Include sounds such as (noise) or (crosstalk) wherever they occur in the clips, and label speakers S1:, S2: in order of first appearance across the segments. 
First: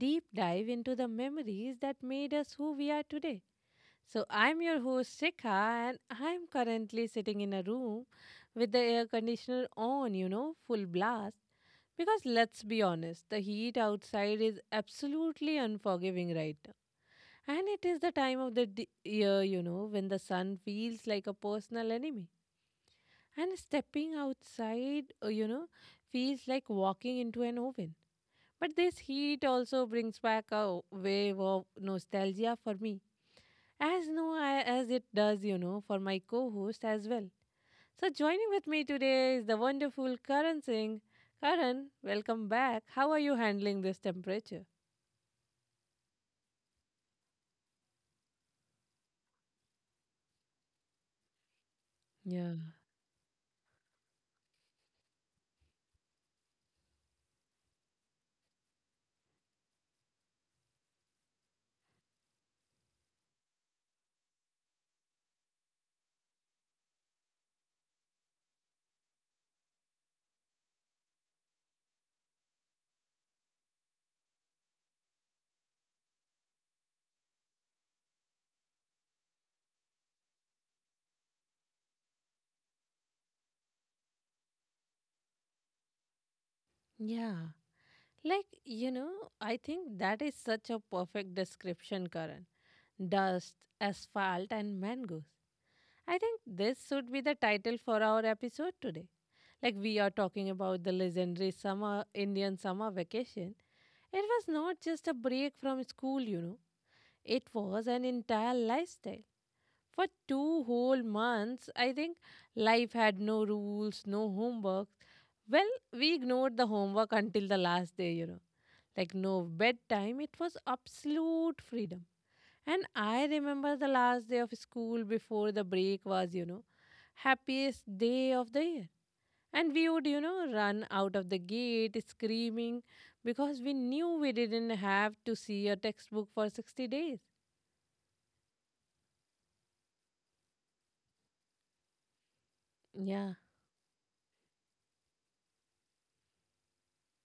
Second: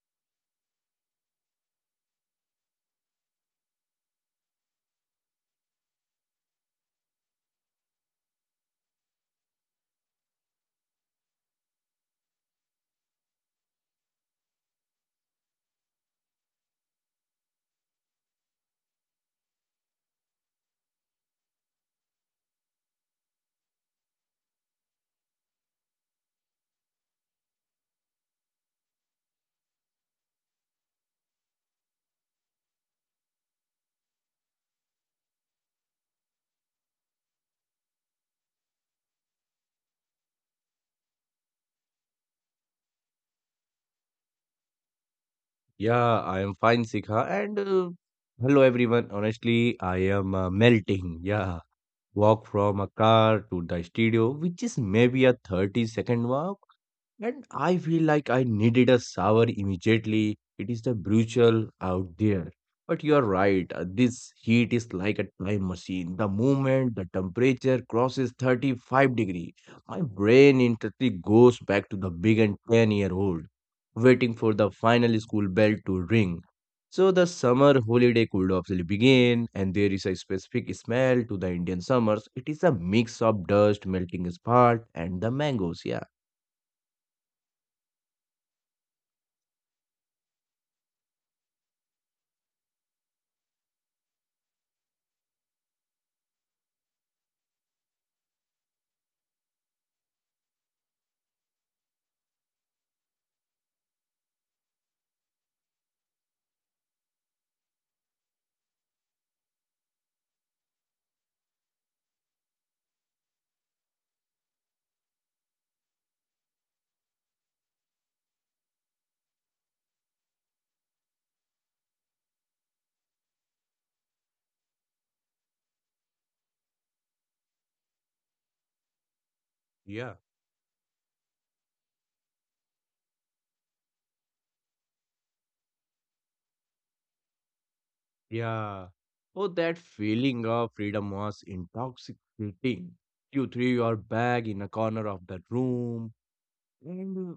S1: deep dive into the memories that made us who we are today. So, I'm your host, Shikha, and I'm currently sitting in a room with the air conditioner on, you know, full blast. Because let's be honest, the heat outside is absolutely unforgiving right now. And it is the time of the year, you know, when the sun feels like a personal enemy. And stepping outside, you know, feels like walking into an oven. But this heat also brings back a wave of nostalgia for me, as no I- as it does, you know, for my co-host as well. So joining with me today is the wonderful Karan Singh. Karan, welcome back. How are you handling this temperature?
S2: Yeah, I am fine, Sikha. And hello, everyone. Honestly, I am melting. Yeah, walk
S1: Yeah.
S2: from a car to the studio, which is maybe a 30-second walk. And I feel like I needed a shower immediately. It is the brutal out there. But you are right. This heat is like a time machine. The moment the temperature crosses 35-degree, my brain instantly goes back to the big and 10-year-old, waiting for the final school bell to ring. So the summer holiday could obviously begin, and there is a specific smell to the Indian summers. It is a mix of dust, melting spark, and the mangoes. Yeah.
S1: Yeah. Like, you know, I think that is such a perfect description, Karan. Dust, asphalt, and mangoes. I think this should be the title for our episode today. Like we are talking about the legendary summer Indian summer vacation. It was not just a break from school, you know. It was an entire lifestyle. For 2 whole months, I think life had no rules, no homework. Well, we ignored the homework until the last day, you know. Like no bedtime, it was absolute freedom. And I remember the last day of school before the break was, you know, happiest day of the year. And we
S2: Yeah.
S1: would, you know, run out of the gate screaming because we knew we didn't have to see a textbook for 60 days.
S2: Yeah. Oh, that feeling of freedom was intoxicating.
S1: Yeah,
S2: You threw your bag in a corner of the room, and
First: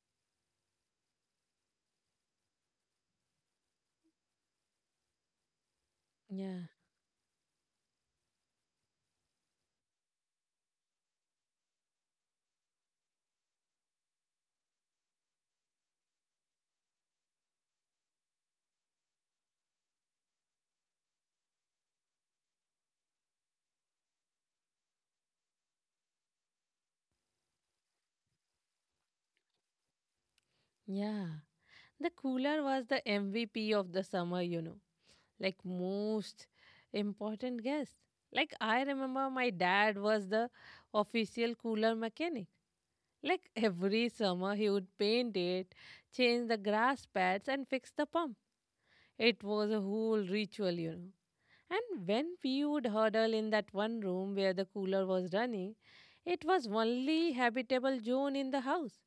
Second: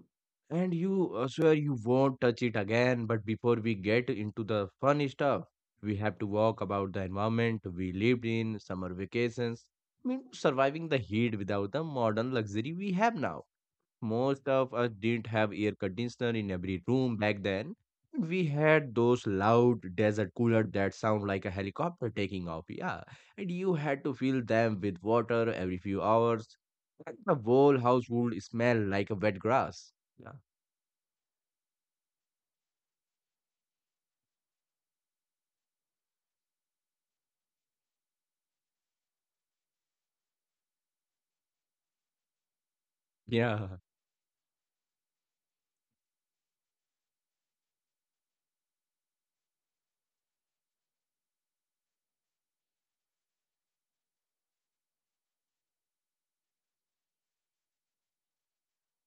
S2: you swear you won't touch it again. But before we get into the fun stuff, we have to walk
S1: yeah,
S2: about the environment we lived in, summer vacations. I mean, surviving the heat without the modern luxury we have now. Most of us didn't have air conditioner in every room back then. We had those loud desert cooler that sound like a helicopter taking off. Yeah, and you had to fill them with water every few hours. And the whole house would smell like a wet grass. Yeah,
S1: yeah. The cooler was the MVP of the summer, you know, like most important guest. Like I remember my dad was the official cooler mechanic. Like
S2: yeah,
S1: every summer, he would paint it, change the grass pads, and fix the pump. It was a whole ritual, you know. And when we would huddle in that one room where the cooler was running, it was only habitable zone in the house.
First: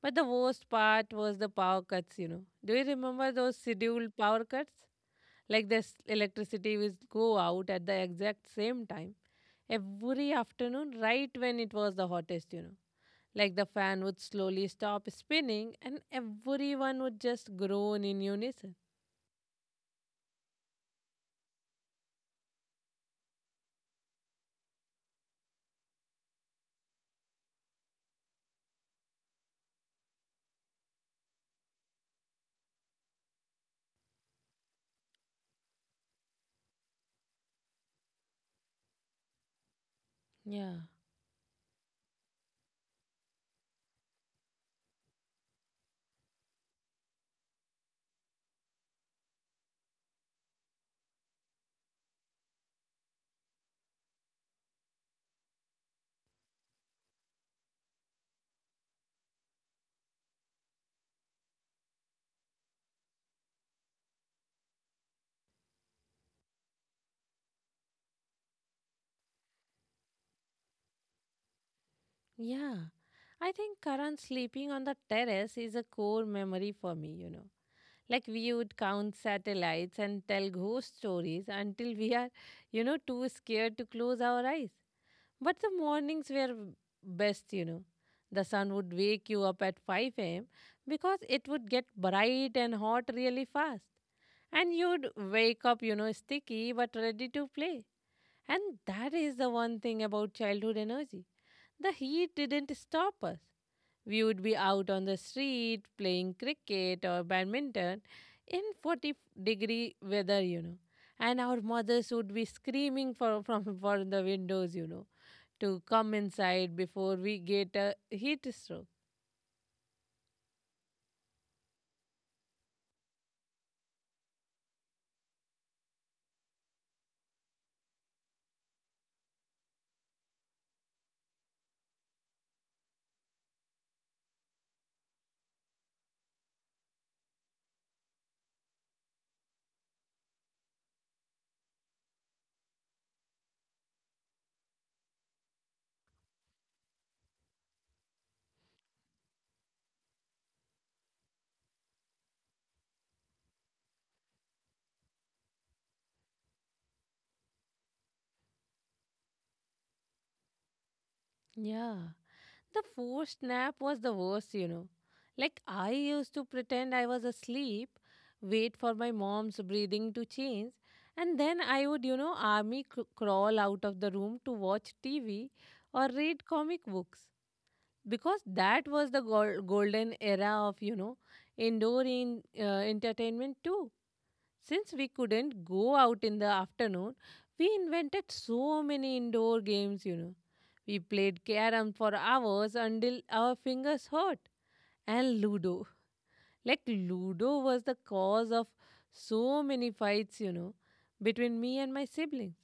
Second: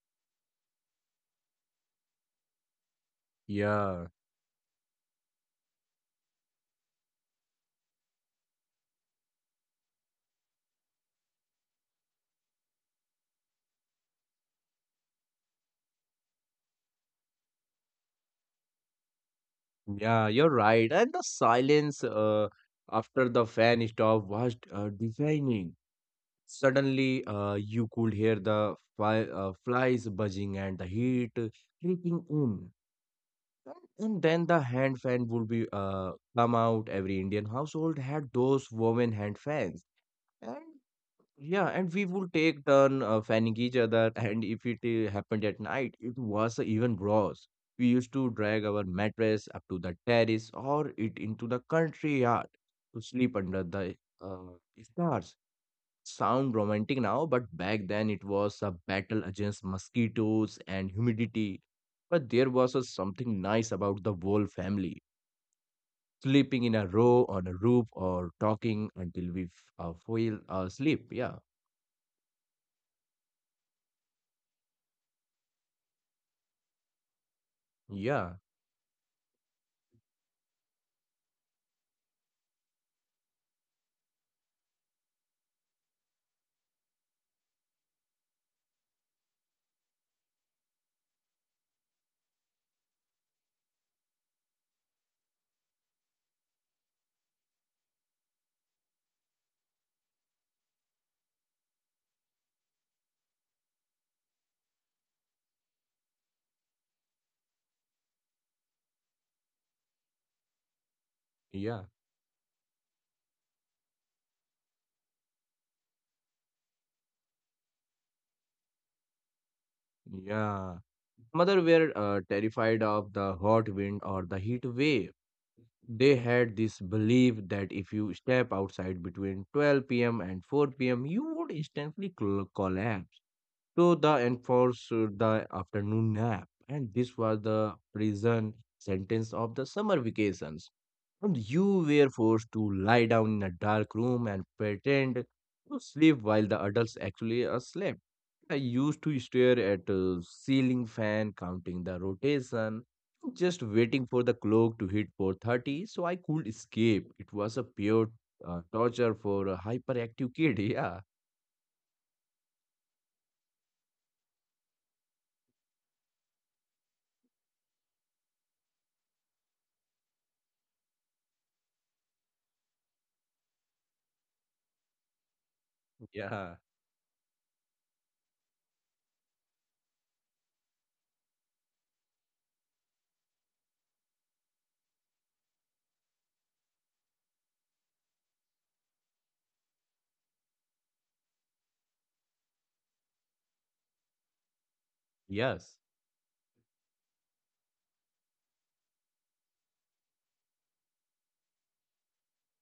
S1: But the worst part was the power cuts, you know. Do you remember those
S2: yeah,
S1: scheduled power cuts? Like this electricity would go out at the exact same time every afternoon, right when it was the hottest, you know. Like the fan would slowly stop spinning and everyone would just groan in unison.
S2: yeah. You're right. And the silence after the fan stopped, was deafening. Suddenly, you could hear the flies buzzing and the heat creeping in. And then the hand fan would be come out. Every Indian household had those woven hand fans.
S1: Yeah,
S2: And yeah, and we would take turn fanning each other. (laughs) And if it happened at night, it was even worse. We used to drag our mattress up to the terrace or it into the country yard to sleep under the stars sound romantic now, but back then it was a battle against mosquitoes and humidity. But there was a something nice about the whole family sleeping in a row on a roof or talking until we fell asleep. Yeah,
S1: yeah. I think Karan, sleeping on the terrace is a core memory for me, you know. Like
S2: yeah,
S1: we would count satellites and tell ghost stories until we are, you know, too scared to close our eyes. But the mornings were best, you know. The sun would wake you up at 5 a.m. because it would get bright and hot really fast. And you'd wake up, you know, sticky but ready to play. And that is the one thing about childhood energy. The heat didn't stop us. We would be out on the street playing cricket or badminton in 40-degree weather, you know. And our
S2: yeah,
S1: mothers would be screaming from (laughs) for the windows, you know, to come inside before we get a heat stroke.
S2: yeah. Mother were terrified of the hot wind or the heat wave they had this belief that if you step outside between 12 p.m. and 4 p.m., you would instantly collapse. So the enforced the afternoon nap, and this was the prison sentence of the summer vacations. And you were forced to lie down in a dark room and pretend to sleep while the adults actually slept. I used to stare at a ceiling fan, counting the rotation, just waiting for the clock to hit 4:30 so I could escape. It was a pure torture for a hyperactive kid. (laughs) Yeah,
S1: Yeah, the forced nap was the worst, you know. Like, I used to pretend I was asleep, wait for my mom's breathing to change, and then I would, you know, army crawl out of the room to watch TV or read
S2: yeah,
S1: comic books. Because that was the golden era of, you know, indoor entertainment too. Since we couldn't go out in the afternoon, we invented so many indoor games, you know. We played carom for hours until our fingers hurt. And
S2: yes.
S1: Ludo. Like, Ludo was the cause of so many fights, you know, between me and my siblings.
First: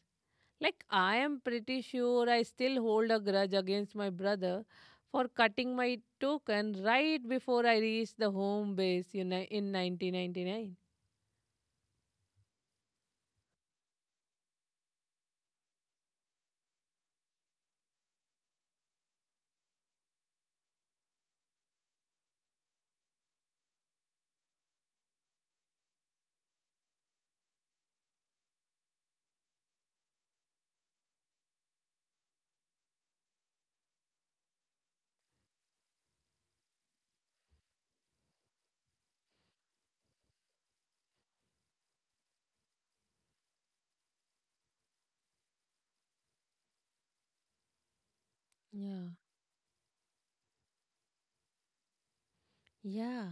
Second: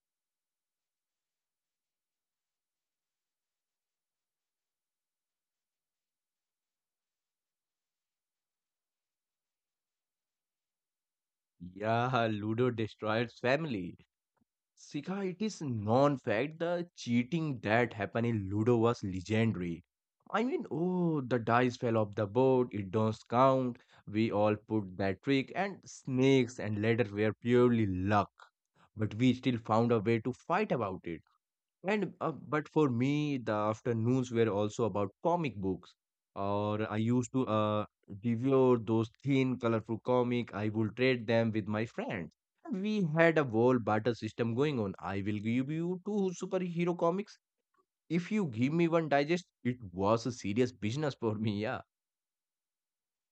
S1: Like, I am pretty sure I still hold a grudge against my brother for cutting my token right before I reached the home base, you know, in 1999.
S2: Yeah, Ludo destroyed family. Sika, it is non-fact. The cheating that happened in Ludo was legendary. I mean, oh, the dice fell off the board. It don't count. We all put that trick, and snakes and ladder were purely luck. But we still found a way to fight about it. And but for me, the afternoons were also about comic books. Or I used to devour those thin, colorful comic. I would trade them with my friends. And we had a whole barter system going on. I will give you two superhero comics. If you give me
S1: Yeah.
S2: one digest, it was a serious business for me. Yeah.
S1: Yeah,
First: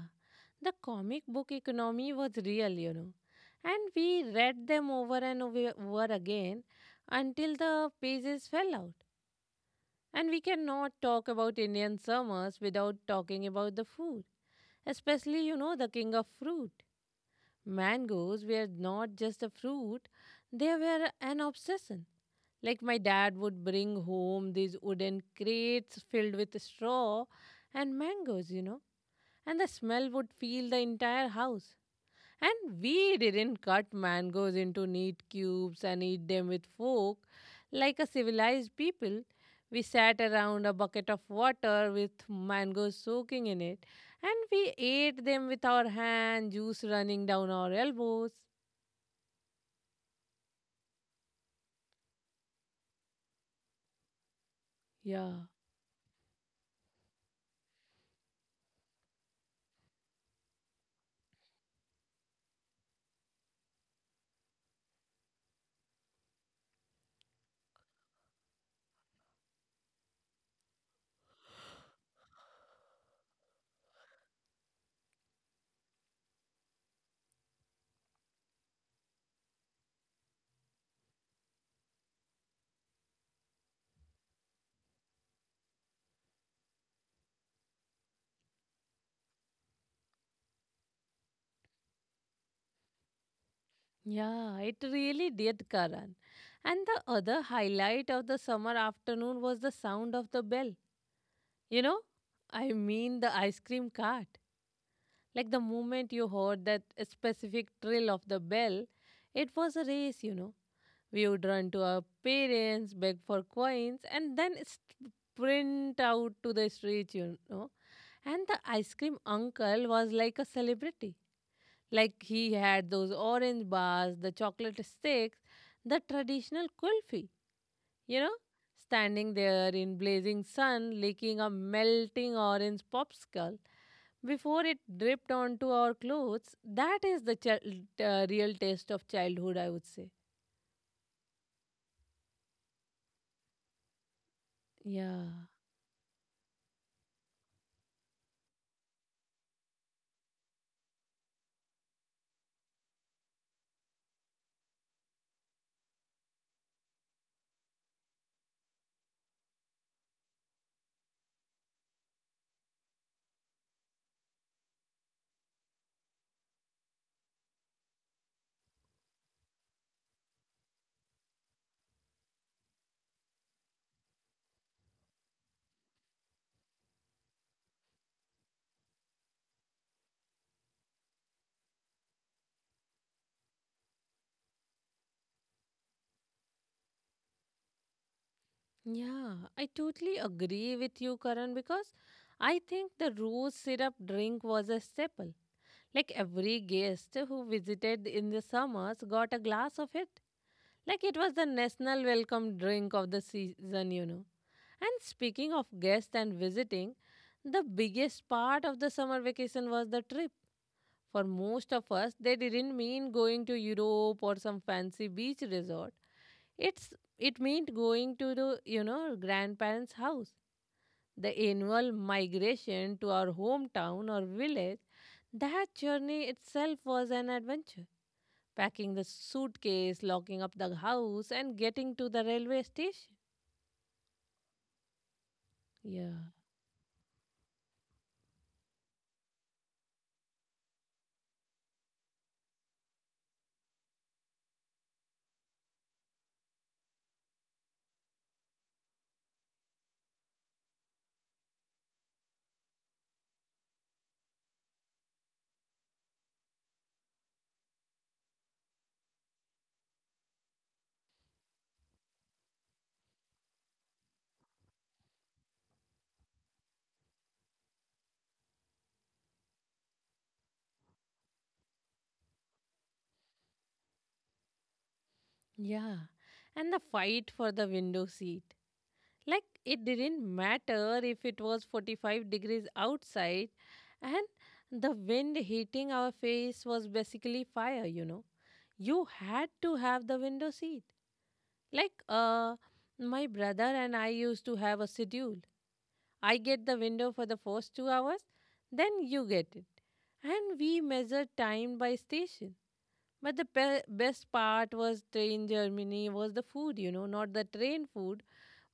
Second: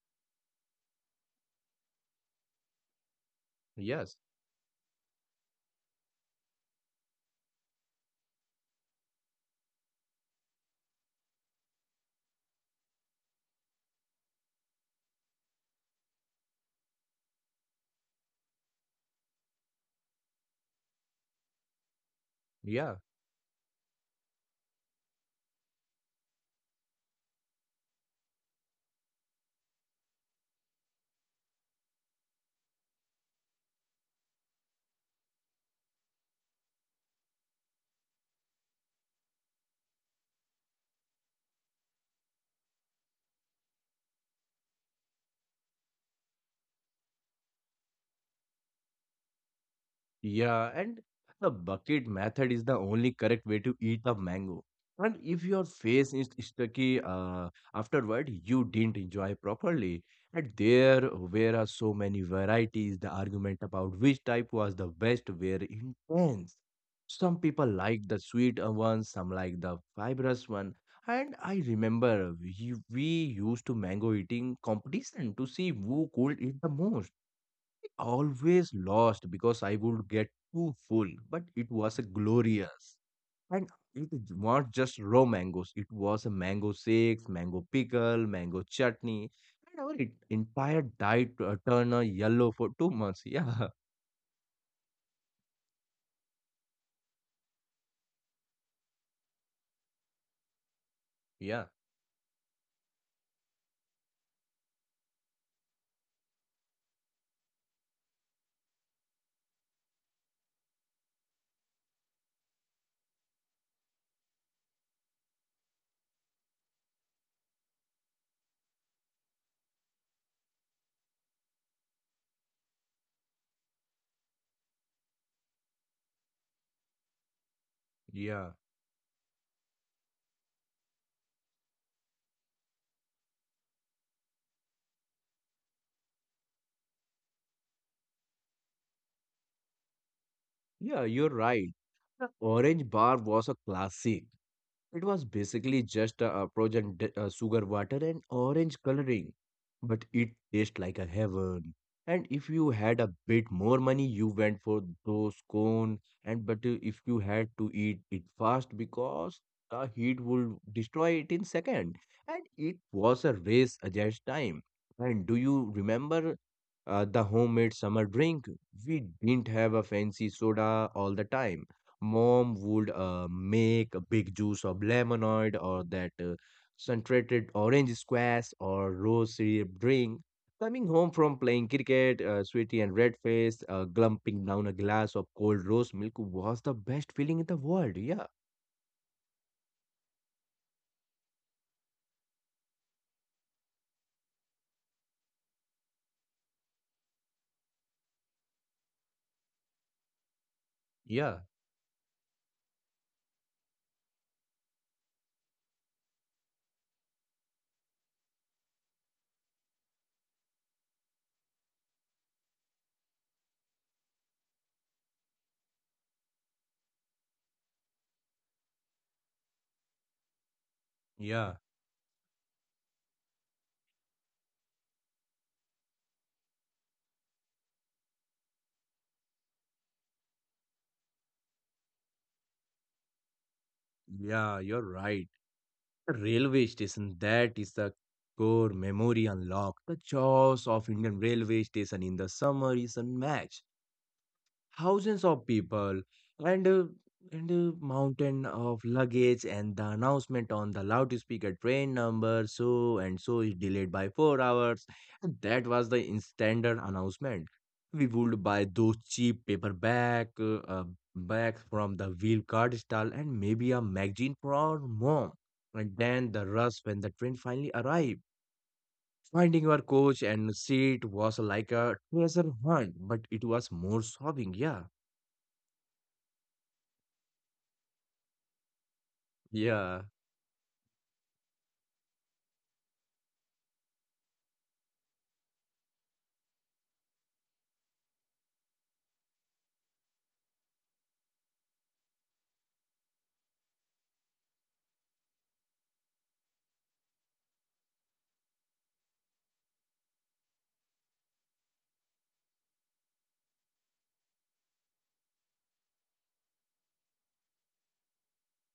S1: the comic book economy was real, you know. And
S2: Yes.
S1: we read them over and over again until the pages fell out. And we cannot talk about Indian summers without talking about the food. Especially, you know, the king of fruit. Mangoes were not just a fruit, they were an obsession. Like my
S2: Yeah.
S1: dad would bring home these wooden crates filled with straw and mangoes, you know, and the smell would fill the entire house. And we didn't cut mangoes into neat cubes and eat them with fork like a civilized people. We sat around a bucket of water with mangoes soaking in it, and we ate them with our hand, juice running down our elbows.
S2: Yeah, and the bucket method is the only correct way to eat a mango. And
S1: Yeah,
S2: if your face is sticky afterward, you didn't enjoy properly. And there were so many varieties. The argument about which type was the best were intense. Some people like the sweet one, some like the fibrous one. And I remember we used to mango eating competition to see who could eat the most always lost because I would get too full, but it was a glorious. And it is not just raw mangoes, it was a mango shakes, mango pickle, mango chutney, and our entire diet turned yellow for 2 months. Yeah, (laughs)
S1: yeah, it really did, Karan. And the other highlight of the summer afternoon was the sound of the bell.
S2: yeah,
S1: You know, I mean the ice cream cart. Like the moment you heard that specific trill of the bell, it was a race, you know. We would run to our parents, beg for coins, and then sprint out to the street, you know. And the ice cream uncle was like a celebrity. Like he had those orange bars, the chocolate sticks, the traditional kulfi. You know,
S2: yeah.
S1: standing there in blazing sun, licking a melting orange popsicle before it dripped onto our clothes. That is the real taste of childhood, I would say.
S2: Yeah, you're right. The orange bar was a classic. It
S1: Yeah.
S2: was basically just a approach and sugar water and orange coloring, but it tastes like a heaven. And if you had a bit more money, you went for those cone. And but if you had to eat it fast because the heat would destroy it in second. And it was a race against time. And do you remember the homemade summer drink? We didn't have a fancy soda all the time. Mom would make a big juice of lemonade or that concentrated orange squash or rose syrup drink. Coming home from playing cricket, sweaty and red faced, glumping down a glass of cold rose milk was the best feeling in the world. Yeah.
S1: Yeah, I totally agree with you, Karan, because I think the rose syrup drink was a staple. Like every guest who visited in the summers got a glass of it. Like it was
S2: Yeah,
S1: the national welcome drink of the season, you know. And speaking of guests and visiting, the biggest part of the summer vacation was the trip. For most of us, they didn't mean going to Europe or some fancy beach resort. It's it meant going to the, you know, grandparents' house. The
S2: yeah,
S1: annual migration to our hometown or village, that journey itself was an adventure. Packing the suitcase, locking up the house, and getting to the railway station.
S2: yeah, you're right.
S1: Yeah.
S2: The railway station, that is the core memory unlocked. The jaws of Indian railway station in the summer is unmatched. Thousands of people and uh, and mountain of luggage and the announcement on the loudspeaker train number so and so is delayed by 4 hours, and that was the standard announcement. We would buy those cheap paper bag bags from the wheel card stall and maybe a magazine for mom, and then the rush when the train finally arrived. Finding your coach and seat was like a treasure hunt, but it was more sobbing, yeah.
S1: Yeah. And the fight for the window seat. Like it
S2: Yeah,
S1: didn't matter if it was 45 degrees outside and the wind hitting our face was basically fire, you know. You had to have the window seat. Like my brother and I used to have a schedule. I get the window for the first 2 hours, then you get it. And we measure time by station. But the best part was train Germany was the food, you know, not the train food,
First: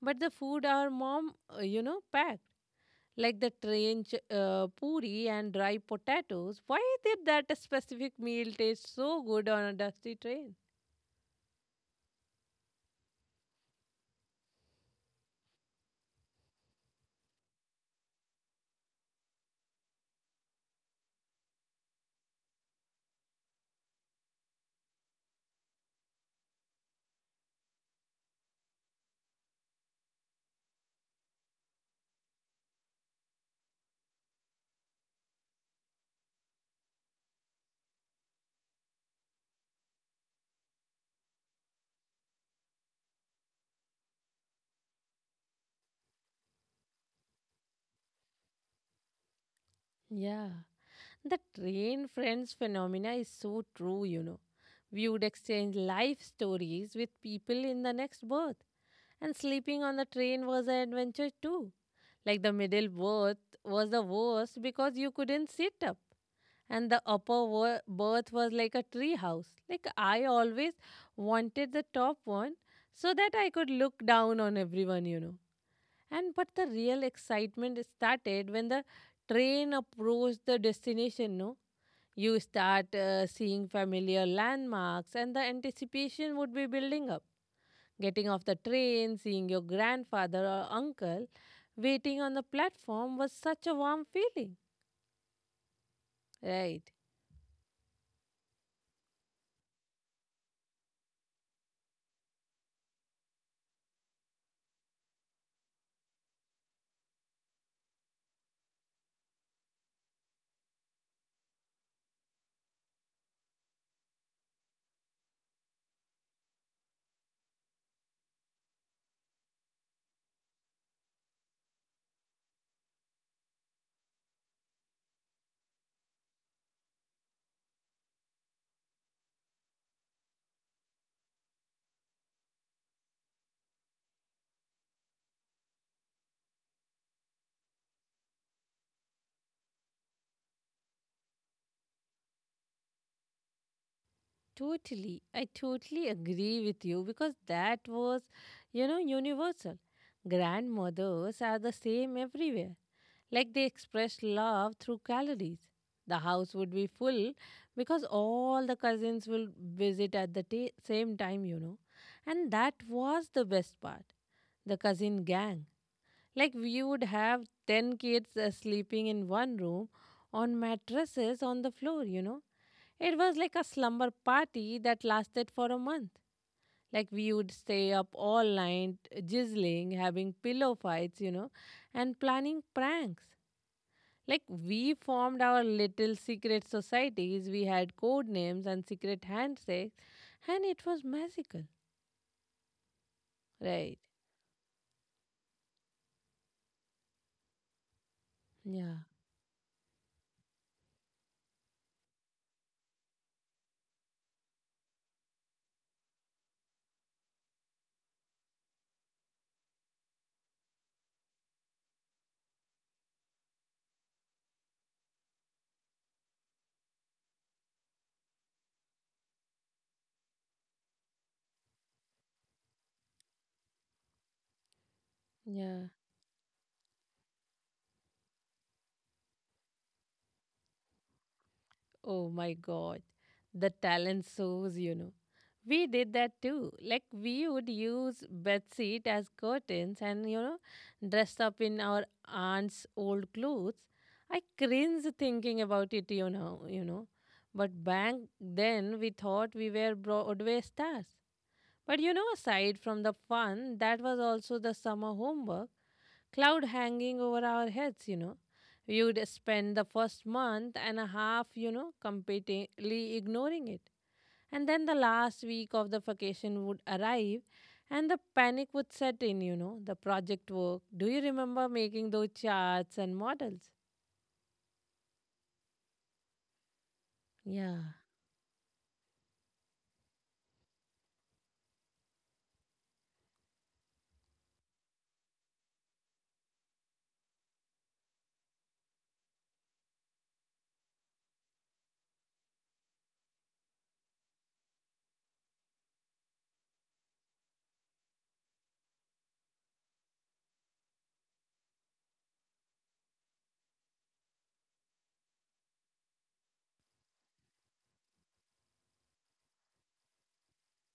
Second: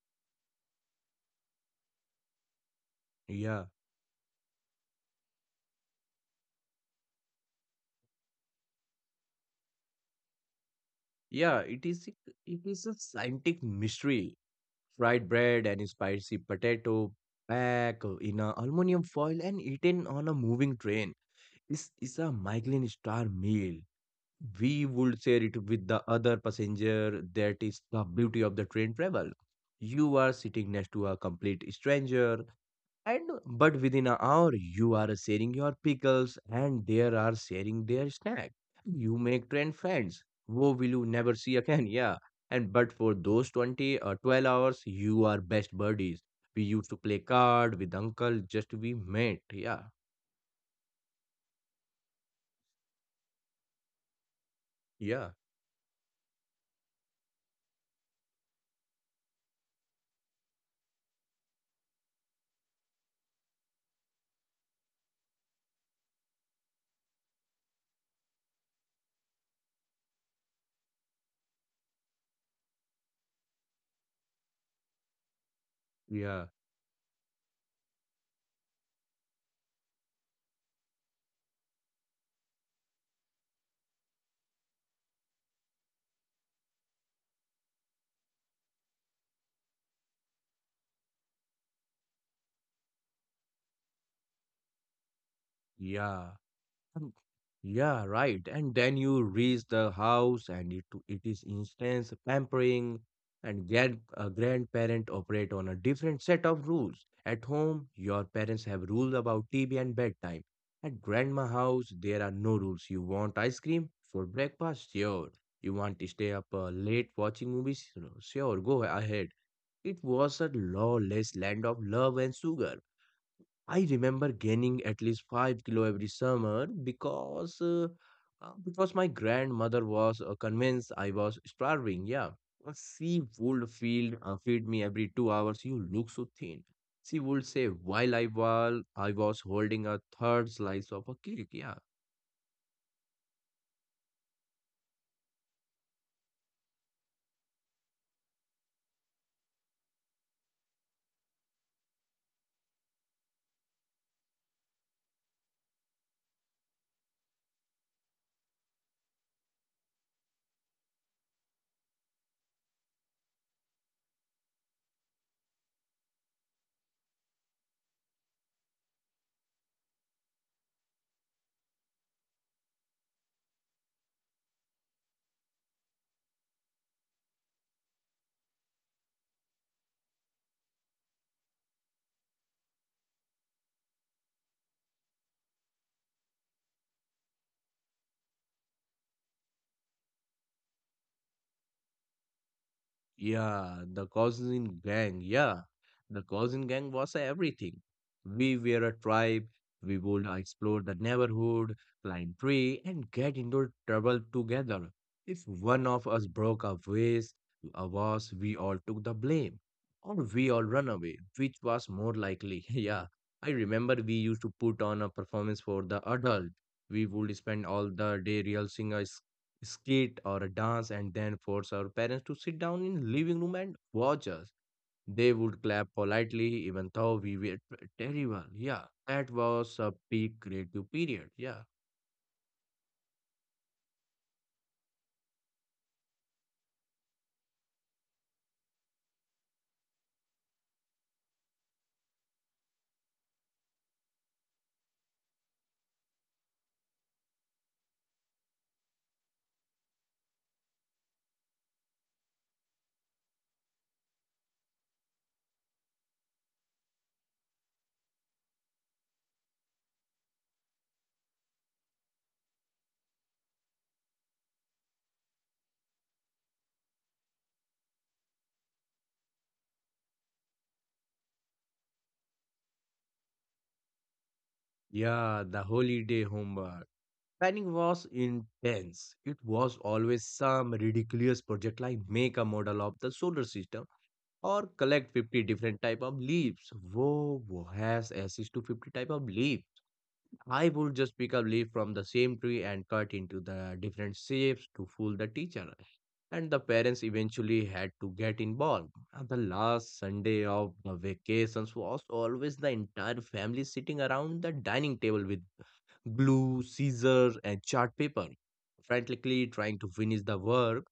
S1: but the food our mom, you know, packed, like the
S2: yeah,
S1: train puri and dry potatoes. Why did that specific meal taste so good on a dusty train?
S2: yeah. It it is a scientific mystery. Fried bread and spicy potato packed in a aluminum foil and eaten on a moving train. This is a Michelin star meal. We would share it with the other passenger. That is the beauty of the train travel. You are sitting next to a complete stranger. And but within an hour, you are sharing your pickles and they are sharing their snack. You make 10 friends. Who will you never see again? (laughs) Yeah. And but for those 20 or 12 hours, you are best buddies. We used to play card with uncle, just we met. Yeah.
S1: Yeah, the train friends phenomena is so true, you know. We would
S2: Yeah.
S1: exchange life stories with people in the next berth, and sleeping on the train was an adventure too. Like the middle berth was the worst because you couldn't sit up. And the upper berth was like a tree house. Like I always wanted the top one so that I could look down on everyone, you know. And
S2: Yeah.
S1: but the real excitement started when the train approached the destination, no? You start seeing familiar landmarks and the anticipation would be building up. Getting off the train, seeing your grandfather or uncle waiting on the platform was such a warm feeling.
S2: Yeah.
S1: Right.
S2: Mm. Yeah, right. And then you reach the house and it is instance pampering and grandparent operate on a different set of rules. At home, your parents have rules about TV and bedtime. At grandma house, there are no rules. You want ice cream for breakfast? Sure. You want to stay up late watching movies? Sure, go ahead. It was a lawless land of love and sugar. I remember gaining at least 5 kilos every summer because my grandmother was convinced I was starving. Yeah. She would feed me every 2 hours. You look so thin. She would say while I was holding a third slice of a cake. Yeah,
S1: Totally. I totally agree with you because that was, you know, universal. Grandmothers are the same everywhere. Like they express love through calories. The house would be full because all the cousins will visit at the ta same time, you know. And that was the best part. The cousin gang. Like we would have 10 kids sleeping in one room on mattresses on the floor, you know. It was like a slumber party that lasted for a month. Like we would stay up all night, jizzling, having pillow fights, you know, and planning pranks. Like we formed our little secret societies, we had code names and secret handshakes, and it was magical,
S2: yeah,
S1: right?
S2: the cousin gang. Yeah, the cousin gang was everything. We were a
S1: Yeah,
S2: tribe. We would explore the neighborhood, climb tree, and get into trouble together. If one of us broke our ways, was we all took the blame, or we all run away, which was more likely. (laughs) Yeah, I remember we used to put on a performance for the adult. We would spend all the day rehearsing a skit or a dance and then force our parents to sit down in living room and watch us. They would
S1: yeah.
S2: clap politely even though we were terrible. Yeah, that was a peak creative period. Yeah.
S1: Oh my god, the talent shows, you know. We did that too. Like we would use bedsheet as curtains and, you know, dressed up in our aunt's old clothes. I cringe thinking about it, you know. But back then we thought we were Broadway stars. But you know, aside from the fun, that was also the summer homework, cloud hanging over our heads, you know. We would spend the first month and a half, you know, completely ignoring it, and then the last week of the vacation would arrive and the panic would set in, you know, the project work. Do you remember making those charts and models?
S2: Yeah, the holiday homework. Planning
S1: Yeah,
S2: was intense. It was always some ridiculous project like make a model of the solar system or collect 50 different type of leaves. Whoa, whoa has access to 50 type of leaves. I would just pick up leaf from the same tree and cut into the different shapes to fool the teacher. And the parents eventually had to get involved. And the last Sunday of the vacations was always the entire family sitting around the dining table with glue, scissors, and chart paper, frantically trying to finish the work.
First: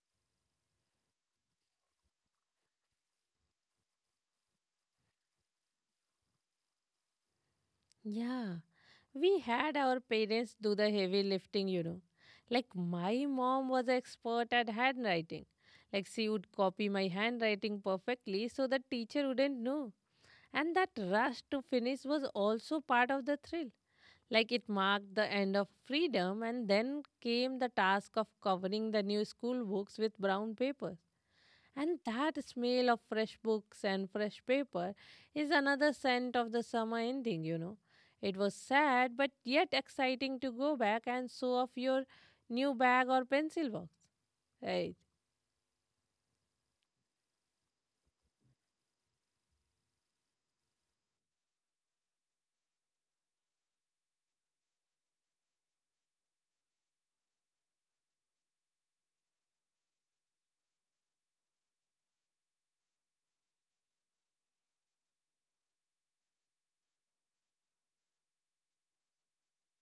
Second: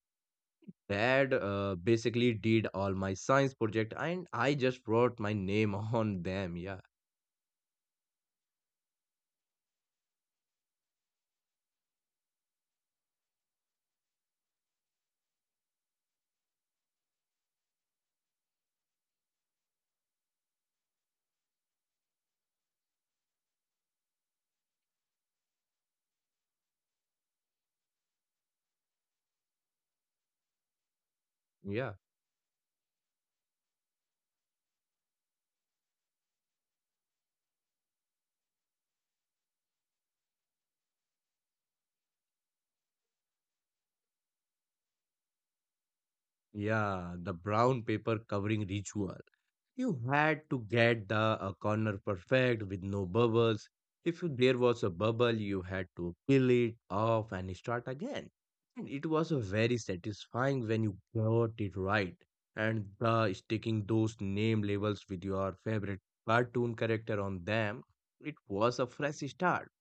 S2: Dad basically did all my science project, and I just wrote my name (laughs) on them. Yeah,
S1: yeah. We had our parents do the heavy lifting, you know. Like my mom was expert at handwriting. Like she would copy my handwriting perfectly so the teacher wouldn't know. And that rush to finish was also part of the thrill. Like it marked the end of freedom, and then came the task of covering the new school books with brown paper.
S2: yeah,
S1: And that smell of fresh books and fresh paper is another scent of the summer ending. It was sad, but yet exciting to go back and show off your new bag or pencil box. Right.
S2: yeah. The brown paper covering ritual. You had to get the corner perfect with no bubbles. If you- There was a bubble, you had to peel it off and start again. And it was a very satisfying when you got it right. And the sticking those name labels with your favorite cartoon character on them, it was a fresh start.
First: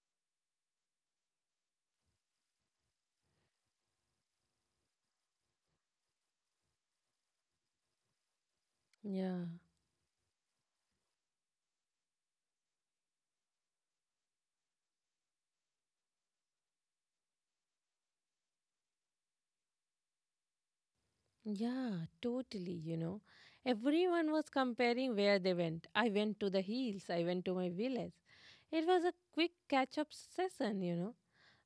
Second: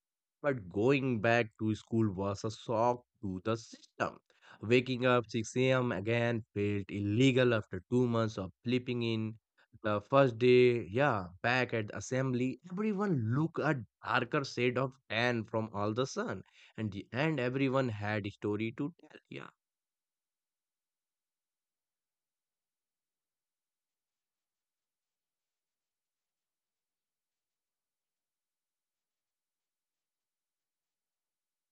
S2: But going back to school was a shock to the system. Waking up 6 a.m. again felt illegal after 2 months of sleeping in.
S1: Yeah.
S2: The first day, yeah, back at the assembly, everyone looked a darker shade of tan from all the sun, and everyone had a story to tell. Yeah,
S1: Yeah, totally. Everyone was comparing where they went. I went to the hills, I went to my village. It was a quick catch up session.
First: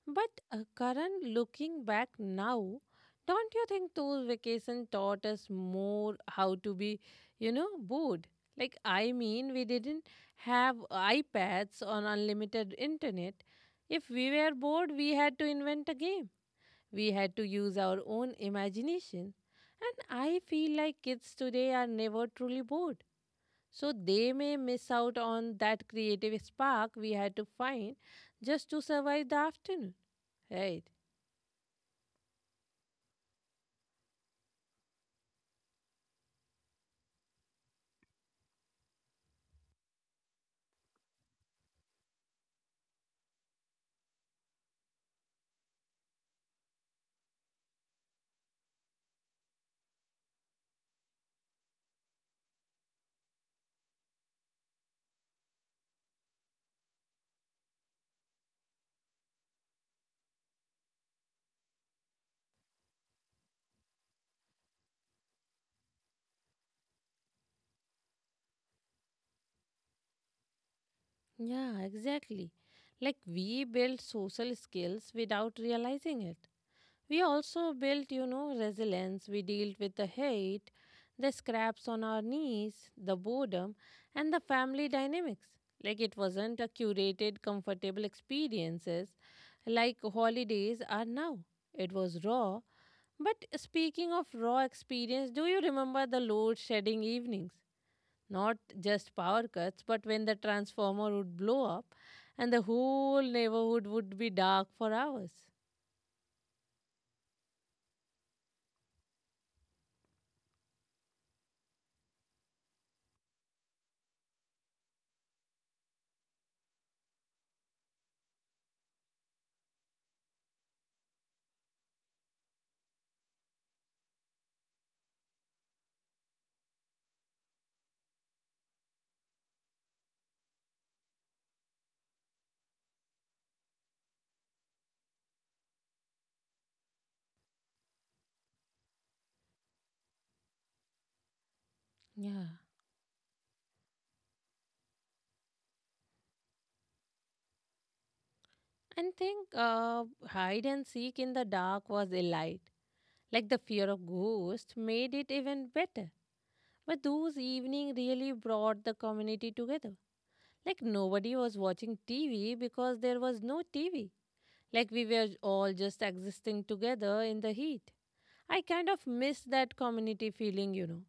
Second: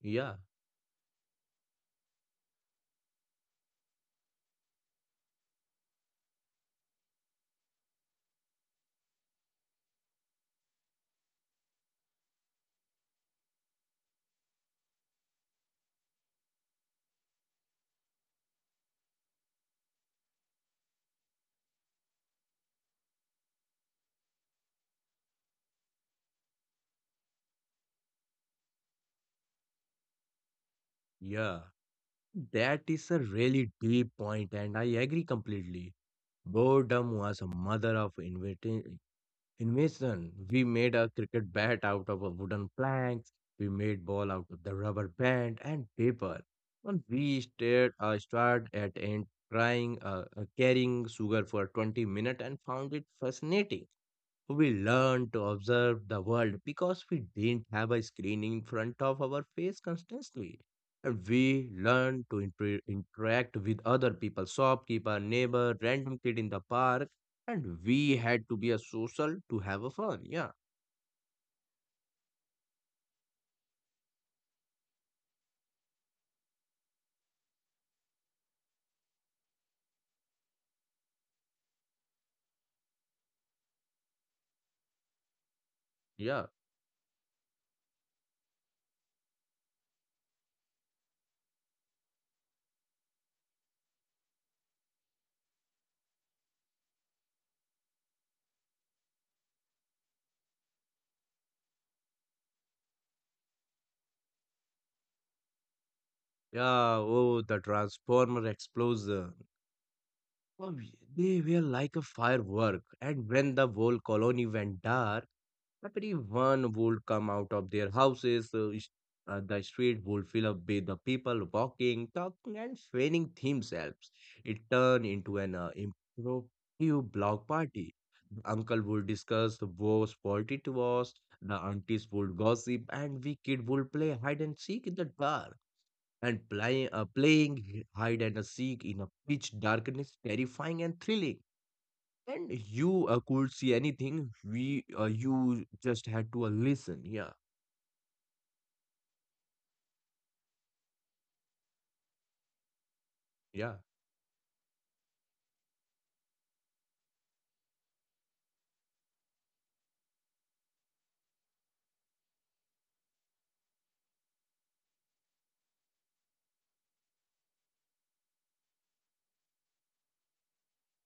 S2: yeah,
S1: But Karan, looking back now, don't you think those vacations taught us more how to be, bored? I mean, we didn't have iPads on unlimited internet. If we were bored, we had to invent a game. We had to use our own imagination. And I feel like kids today are never truly bored. So they may miss out on that creative spark we had to find just to survive the afternoon, right?
S2: yeah. That is a really deep point, and I agree completely. Boredom was a mother of invention, Invasion. We made a cricket bat out of a wooden planks. We made ball out of the rubber band and paper. And we stared, stared at and trying carrying sugar for 20 minutes and found it fascinating. We learned to observe the world because we didn't have a screen in front of our face constantly. And we learned to interact with other people, shopkeeper, neighbor, random kid in the park. And we had to be a social to have a fun. Yeah,
S1: Yeah, exactly. Like we build social skills without realizing it. We also built, resilience. We dealt with the hate, the scraps on our knees, the boredom, and the family dynamics. Like it
S2: yeah,
S1: wasn't a curated, comfortable experiences like holidays are now. It was raw. But speaking of raw experience, do you remember the load shedding evenings? Not just power cuts, but when the transformer would blow up and the whole neighborhood would be dark for hours.
S2: yeah. Oh, the transformer explosion. Oh, they were like a firework. And when the whole colony went dark, everyone would come out of their houses. The street would fill up with the people walking, talking, and fanning themselves. It turned into an impromptu block party. The uncle would discuss the worst fault it was. The aunties would gossip, and we kid would play hide and seek in the dark. And playing hide and seek in a pitch darkness, terrifying and thrilling.
S1: Yeah.
S2: And you could see anything. We You just had to listen. Yeah,
S1: And think hide and seek in the dark was a light. Like the
S2: yeah,
S1: fear of ghosts made it even better. But those evening really brought the community together. Like nobody was watching TV because there was no TV. Like we were all just existing together in the heat. I kind of miss that community feeling.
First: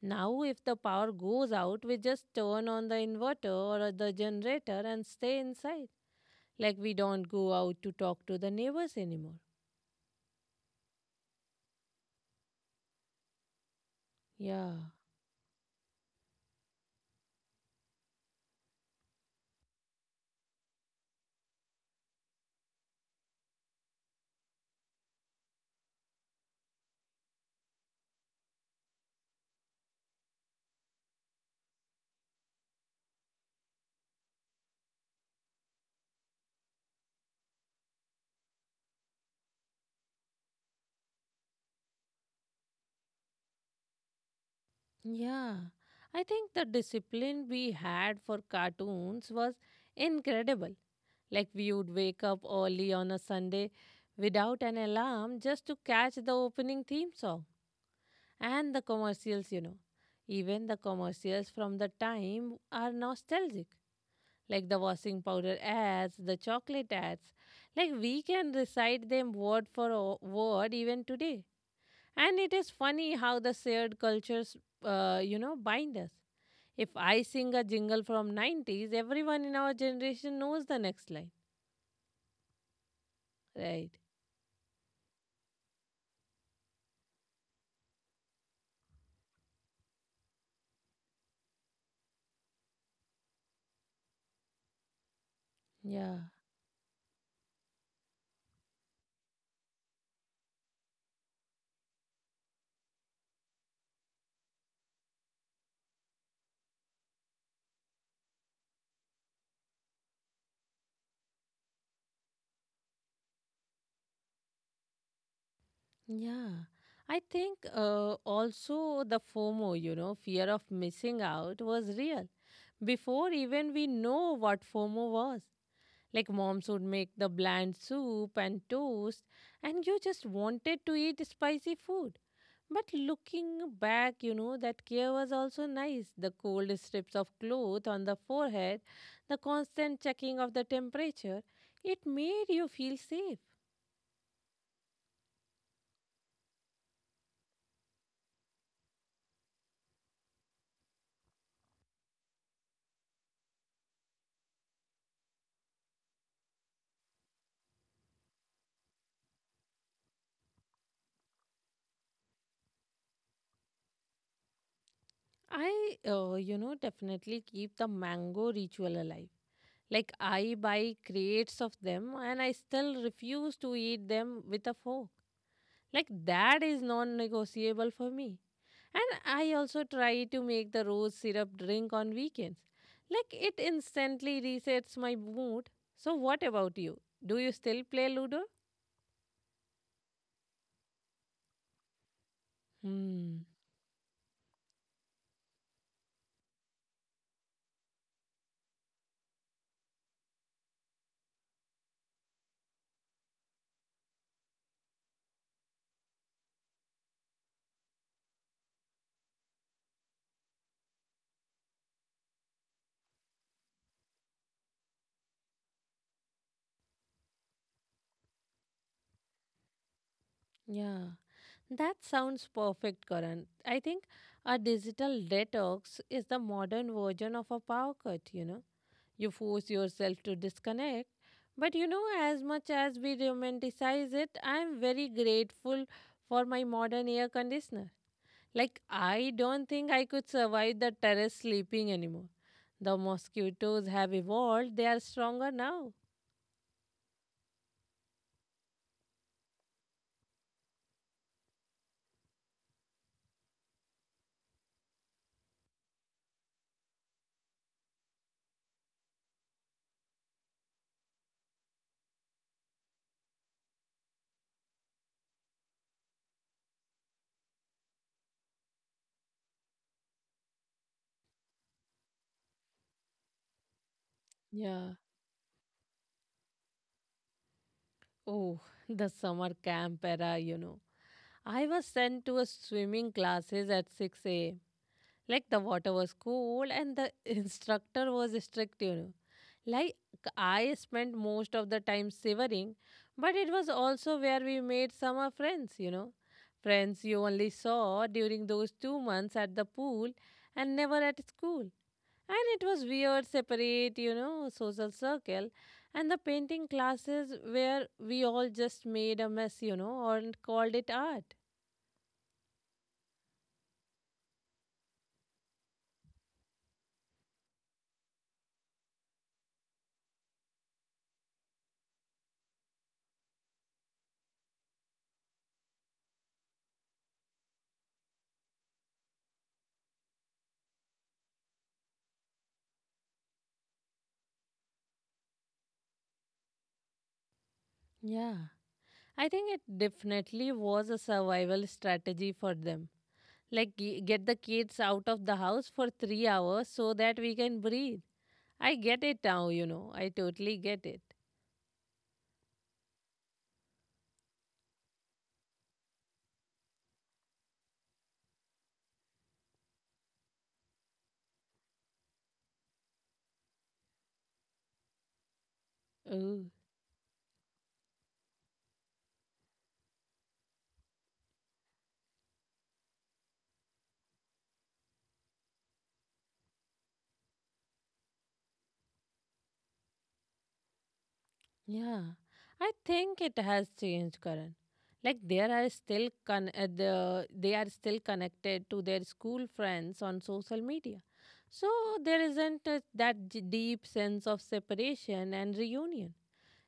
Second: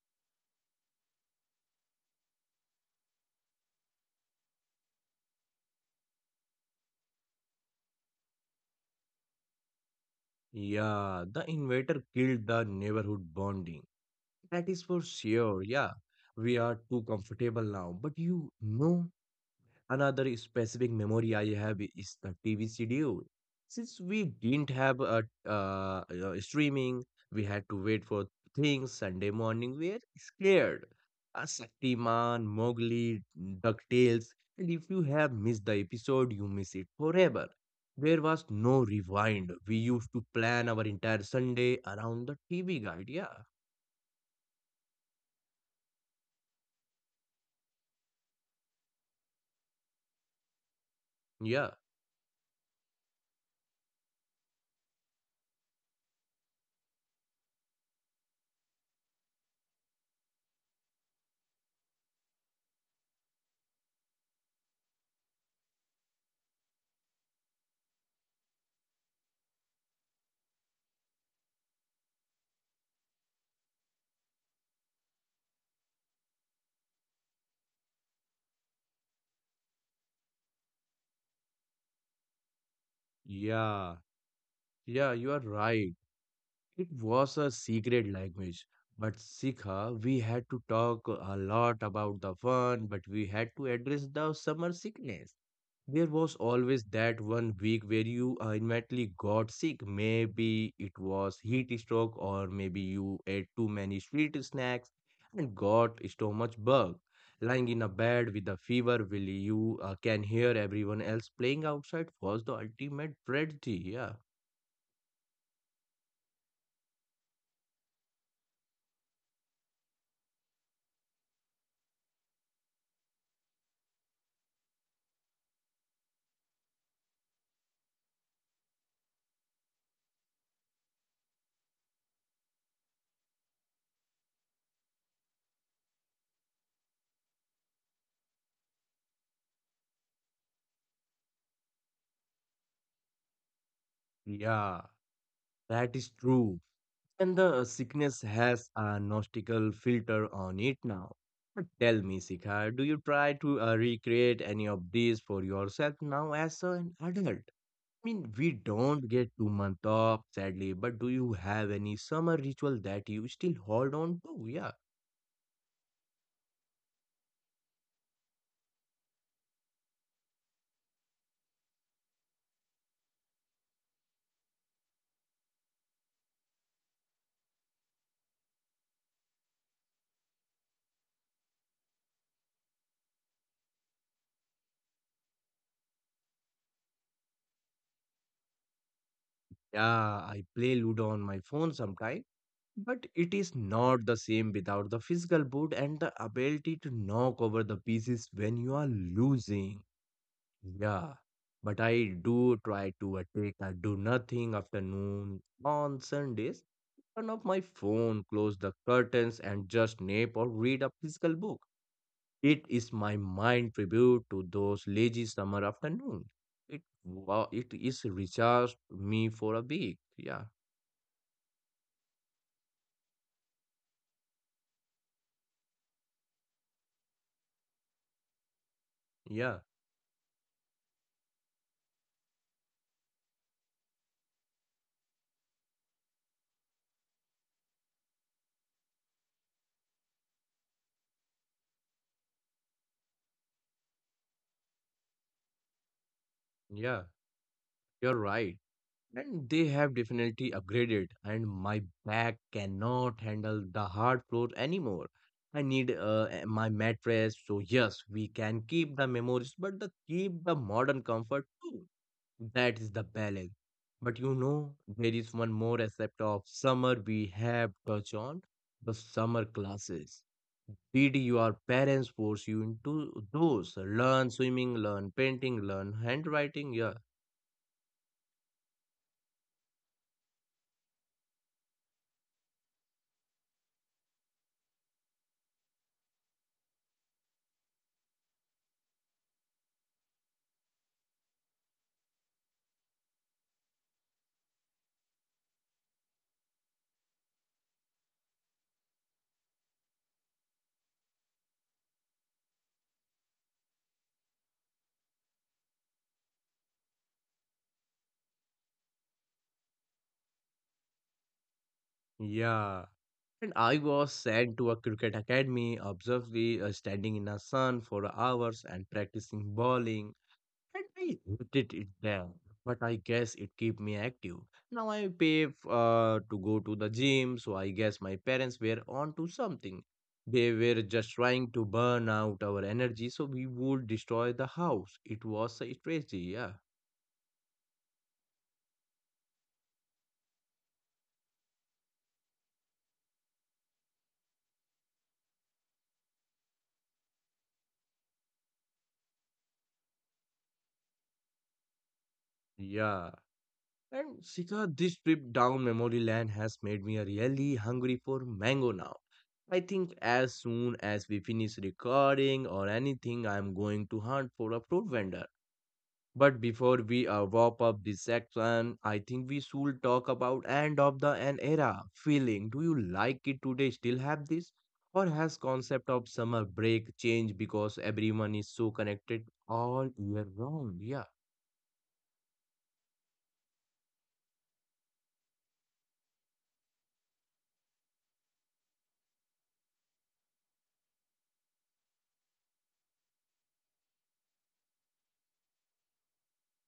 S1: Now, if the power goes out, we just turn on the inverter or the generator and stay inside. Like, we don't go out to talk to the neighbors anymore.
S2: yeah. The invader killed the neighborhood bonding. That
S1: Yeah,
S2: is for sure. Yeah, we are too comfortable now. But you know. Another specific memory I have is the TV schedule. Since we didn't have a streaming, we had to wait for things. Sunday morning, we were scared. Shaktiman, Mowgli, DuckTales, and if you have missed the episode, you miss it forever. There was no rewind. We used to plan our entire Sunday around the TV guide. Yeah,
S1: yeah. I think the discipline we had for cartoons was incredible. Like,
S2: yeah,
S1: we would wake up early on a Sunday without an alarm just to catch the opening theme song and the commercials. Even the commercials from the time are nostalgic, like the washing powder ads, the chocolate ads. Like, we can recite them word for word even today. And it is funny how the shared cultures, bind us. If I sing a jingle from 90s, everyone in our generation knows the next line, right?
S2: yeah, yeah. You are right. It was a secret language, but Sikha, we had to talk a lot about the fun, but we had to address the summer sickness. There
S1: Yeah,
S2: was always that one week where you ultimately got sick. Maybe it was heat stroke, or maybe you ate too many sweet snacks and got stomach bug. Lying in a bed with a fever, will you can hear everyone else playing outside was the ultimate tragedy. Yeah,
S1: yeah. I think also the FOMO, fear of missing out was real before even we know what FOMO was. Like moms would make the bland soup and toast, and you just wanted to eat spicy food. But looking back, that care was also nice. The cold strips of cloth on the forehead, the constant checking of the temperature, it made you feel safe.
S2: yeah, that is true. And the sickness has a nostical filter on it now. But tell me, Sikha, do you try to recreate any of these for yourself now as an adult? I mean, we don't get two months off, sadly, but do you have any summer ritual that you still hold on to? Yeah.
S1: I, definitely keep the mango ritual alive. Like, I buy crates of them and I still refuse to eat them with a fork. Like, that is non negotiable for me. And I also try to make the rose syrup drink on weekends. Like it instantly resets my mood. So, what about you? Do you still play Ludo?
S2: Yeah, I play Ludo on my phone sometime, but it
S1: Hmm.
S2: is not the same without the physical boot and the ability to knock over the pieces when you are losing. Yeah, but I do try to take a do nothing afternoon on Sundays. Turn off my phone, close the curtains, and just nap or read a physical book. It is my mind tribute to those lazy summer afternoons. It wow, it is recharged me for a week. Yeah,
S1: Yeah. That sounds perfect, Karan. I think a digital detox is the modern version of a power cut, you know. You
S2: yeah,
S1: force yourself to disconnect. But you know, as much as we romanticize it, I am very grateful for my modern air conditioner. Like, I don't think I could survive the terrace sleeping anymore. The mosquitoes have evolved, they are stronger now.
S2: yeah. You're right. And they have definitely upgraded, and my back cannot handle the hard floor anymore. I need my mattress, so yes, we can keep the memories, but keep the modern comfort too. That is the balance. But you know, there is one more aspect of summer we have touched on, the summer classes. Did your parents force you into those? Learn swimming,
S1: Yeah.
S2: learn painting, learn handwriting. Yeah,
S1: Oh, the summer camp era, I was sent to a swimming classes at 6 a.m. Like the water was cold and the (laughs) instructor was strict, Like I spent most of the time shivering, but it was also where we made summer friends, Friends you only saw during those 2 months at the pool and never at school. And it was weird, separate, social circle. And the painting classes where we all just made a mess, and called it art.
S2: yeah. And I was sent to a cricket academy, obviously standing in the sun for hours and practicing bowling. And I hated it there, but I guess it kept me active. Now I pay to go to the gym, so I guess my parents were on to something. They were just trying to burn out our energy so we would destroy the house. It was a strategy, yeah.
S1: Yeah. I think it definitely was a survival strategy for them. Like, get the kids out of the house for 3 hours so that we can breathe. I get it now, I totally get it.
S2: Yeah. And Sika, this trip down memory lane has made me really hungry for mango now. I think as soon as we finish recording or anything, I'm going to hunt for a fruit vendor. But
S1: Oh,
S2: before we wrap up this section, I think we should talk about end of the an era feeling. Do you like it today? Still have this, or has concept of summer break changed because everyone is so connected all year round? Yeah.
S1: yeah. I think it has changed, Karan. Like, there are still they are still connected to their school friends on social media. So, there isn't that deep sense of separation and reunion.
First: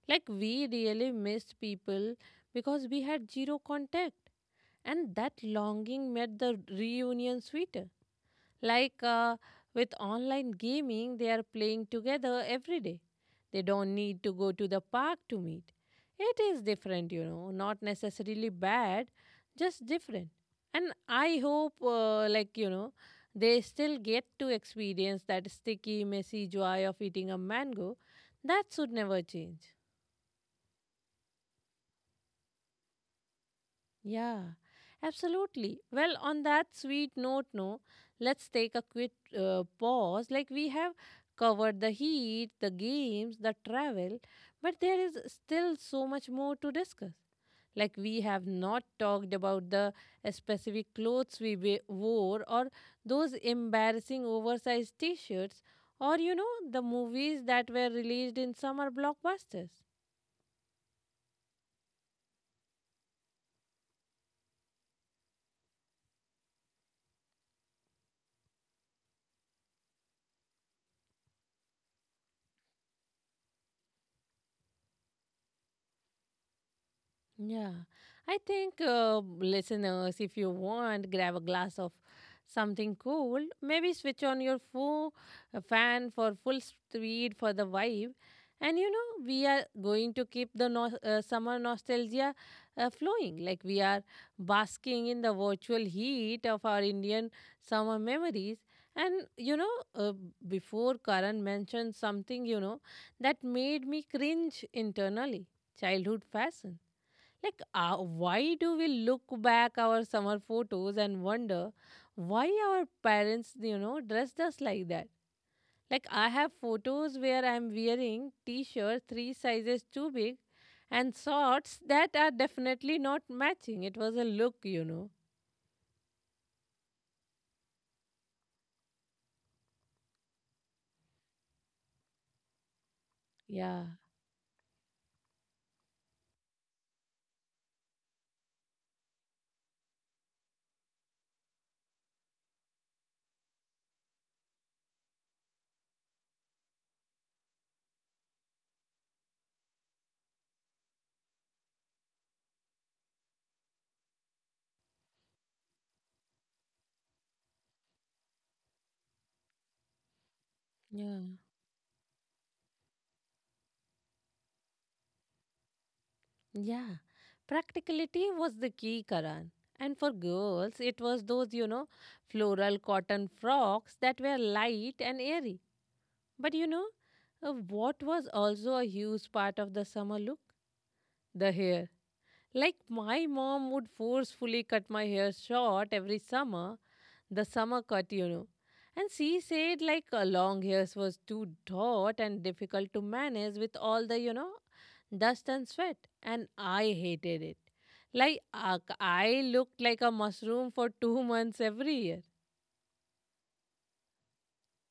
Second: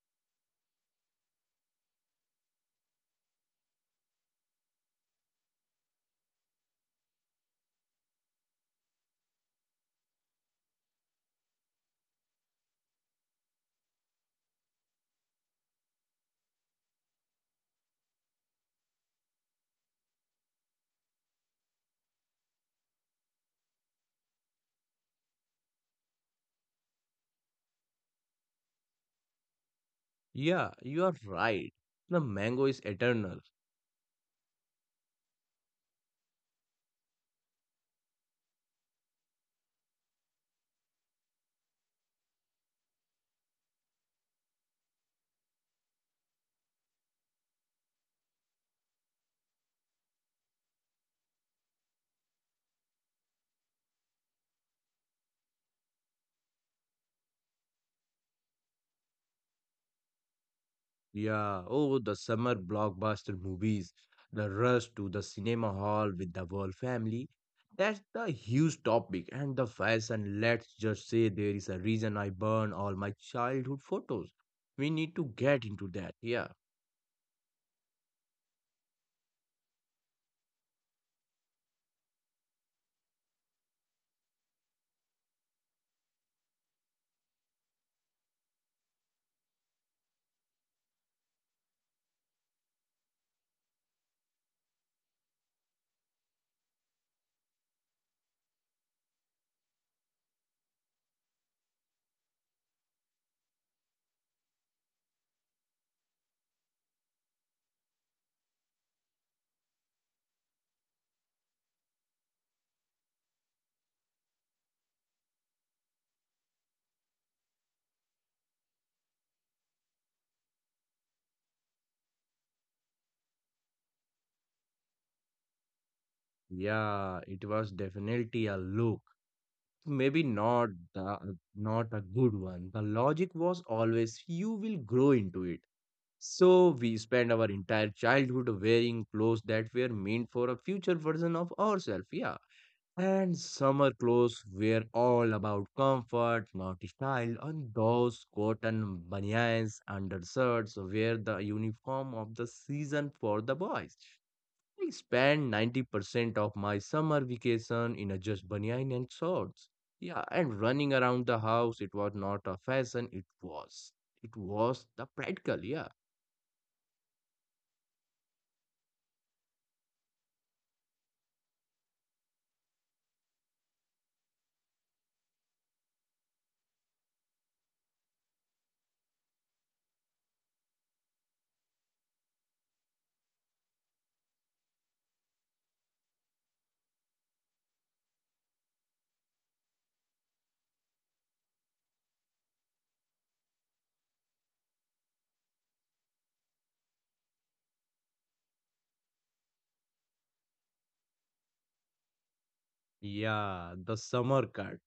S1: Like we really missed people because we had zero contact, and that longing made the reunion sweeter. Like with online gaming, they are playing together every day. They don't need to go to the park to meet. It is different, not necessarily bad, just different. And I hope, they still get to experience that sticky, messy joy of eating a mango. That should never change.
S2: Yeah, you are right. The mango is eternal.
S1: Yeah, absolutely. Well, on that sweet note, no, let's take a quick pause. Like we have covered the heat, the games, the travel, but there is still so much more to discuss. Like we have not talked about the specific clothes we wore or those embarrassing oversized t-shirts or you know the movies that were released in summer blockbusters.
S2: Yeah, oh, the summer blockbuster movies, the rush to the cinema hall with the whole family. That's the huge topic and the fashion. Let's just say there is a reason I burn all my childhood photos. We need to get into that. Yeah,
S1: Yeah, I think listeners, if you want, grab a glass of something cool. Maybe switch on your full fan for full speed for the vibe. And you know, we are going to keep the summer nostalgia flowing. Like we are basking in the virtual heat of our Indian summer memories. And before Karan mentioned something, that made me cringe internally childhood fashion like, why do we look back our summer photos and wonder why our parents, dressed us like that? Like, I have photos where I'm wearing t-shirt three sizes too big and shorts that are definitely not matching. It was a look,
S2: yeah, it was definitely a look. Maybe not a good one. The logic was
S1: Yeah.
S2: always you will grow into it. So we spend our entire childhood wearing clothes that were meant for a future version of ourselves, yeah. And summer clothes were all about comfort, not style, and those cotton banyans, undershirts were the uniform of the season for the boys. I spent 90% of my summer vacation in a just banyan and shorts. Yeah, and running
S1: Yeah.
S2: around the house, it was not a fashion, it was. It was the practical, yeah.
S1: Yeah, practicality was the key, Karan. And for girls, it was those, floral cotton frocks that were light and airy. But you know, what was also a huge part of the summer look? The hair. Like my mom would forcefully cut my hair short every summer, the summer cut, And she said like long hairs was too taut and difficult to manage with all the, dust and sweat. And I hated it. Like I looked like a mushroom for two (laughs) months every year.
S2: Yeah, the summer cut.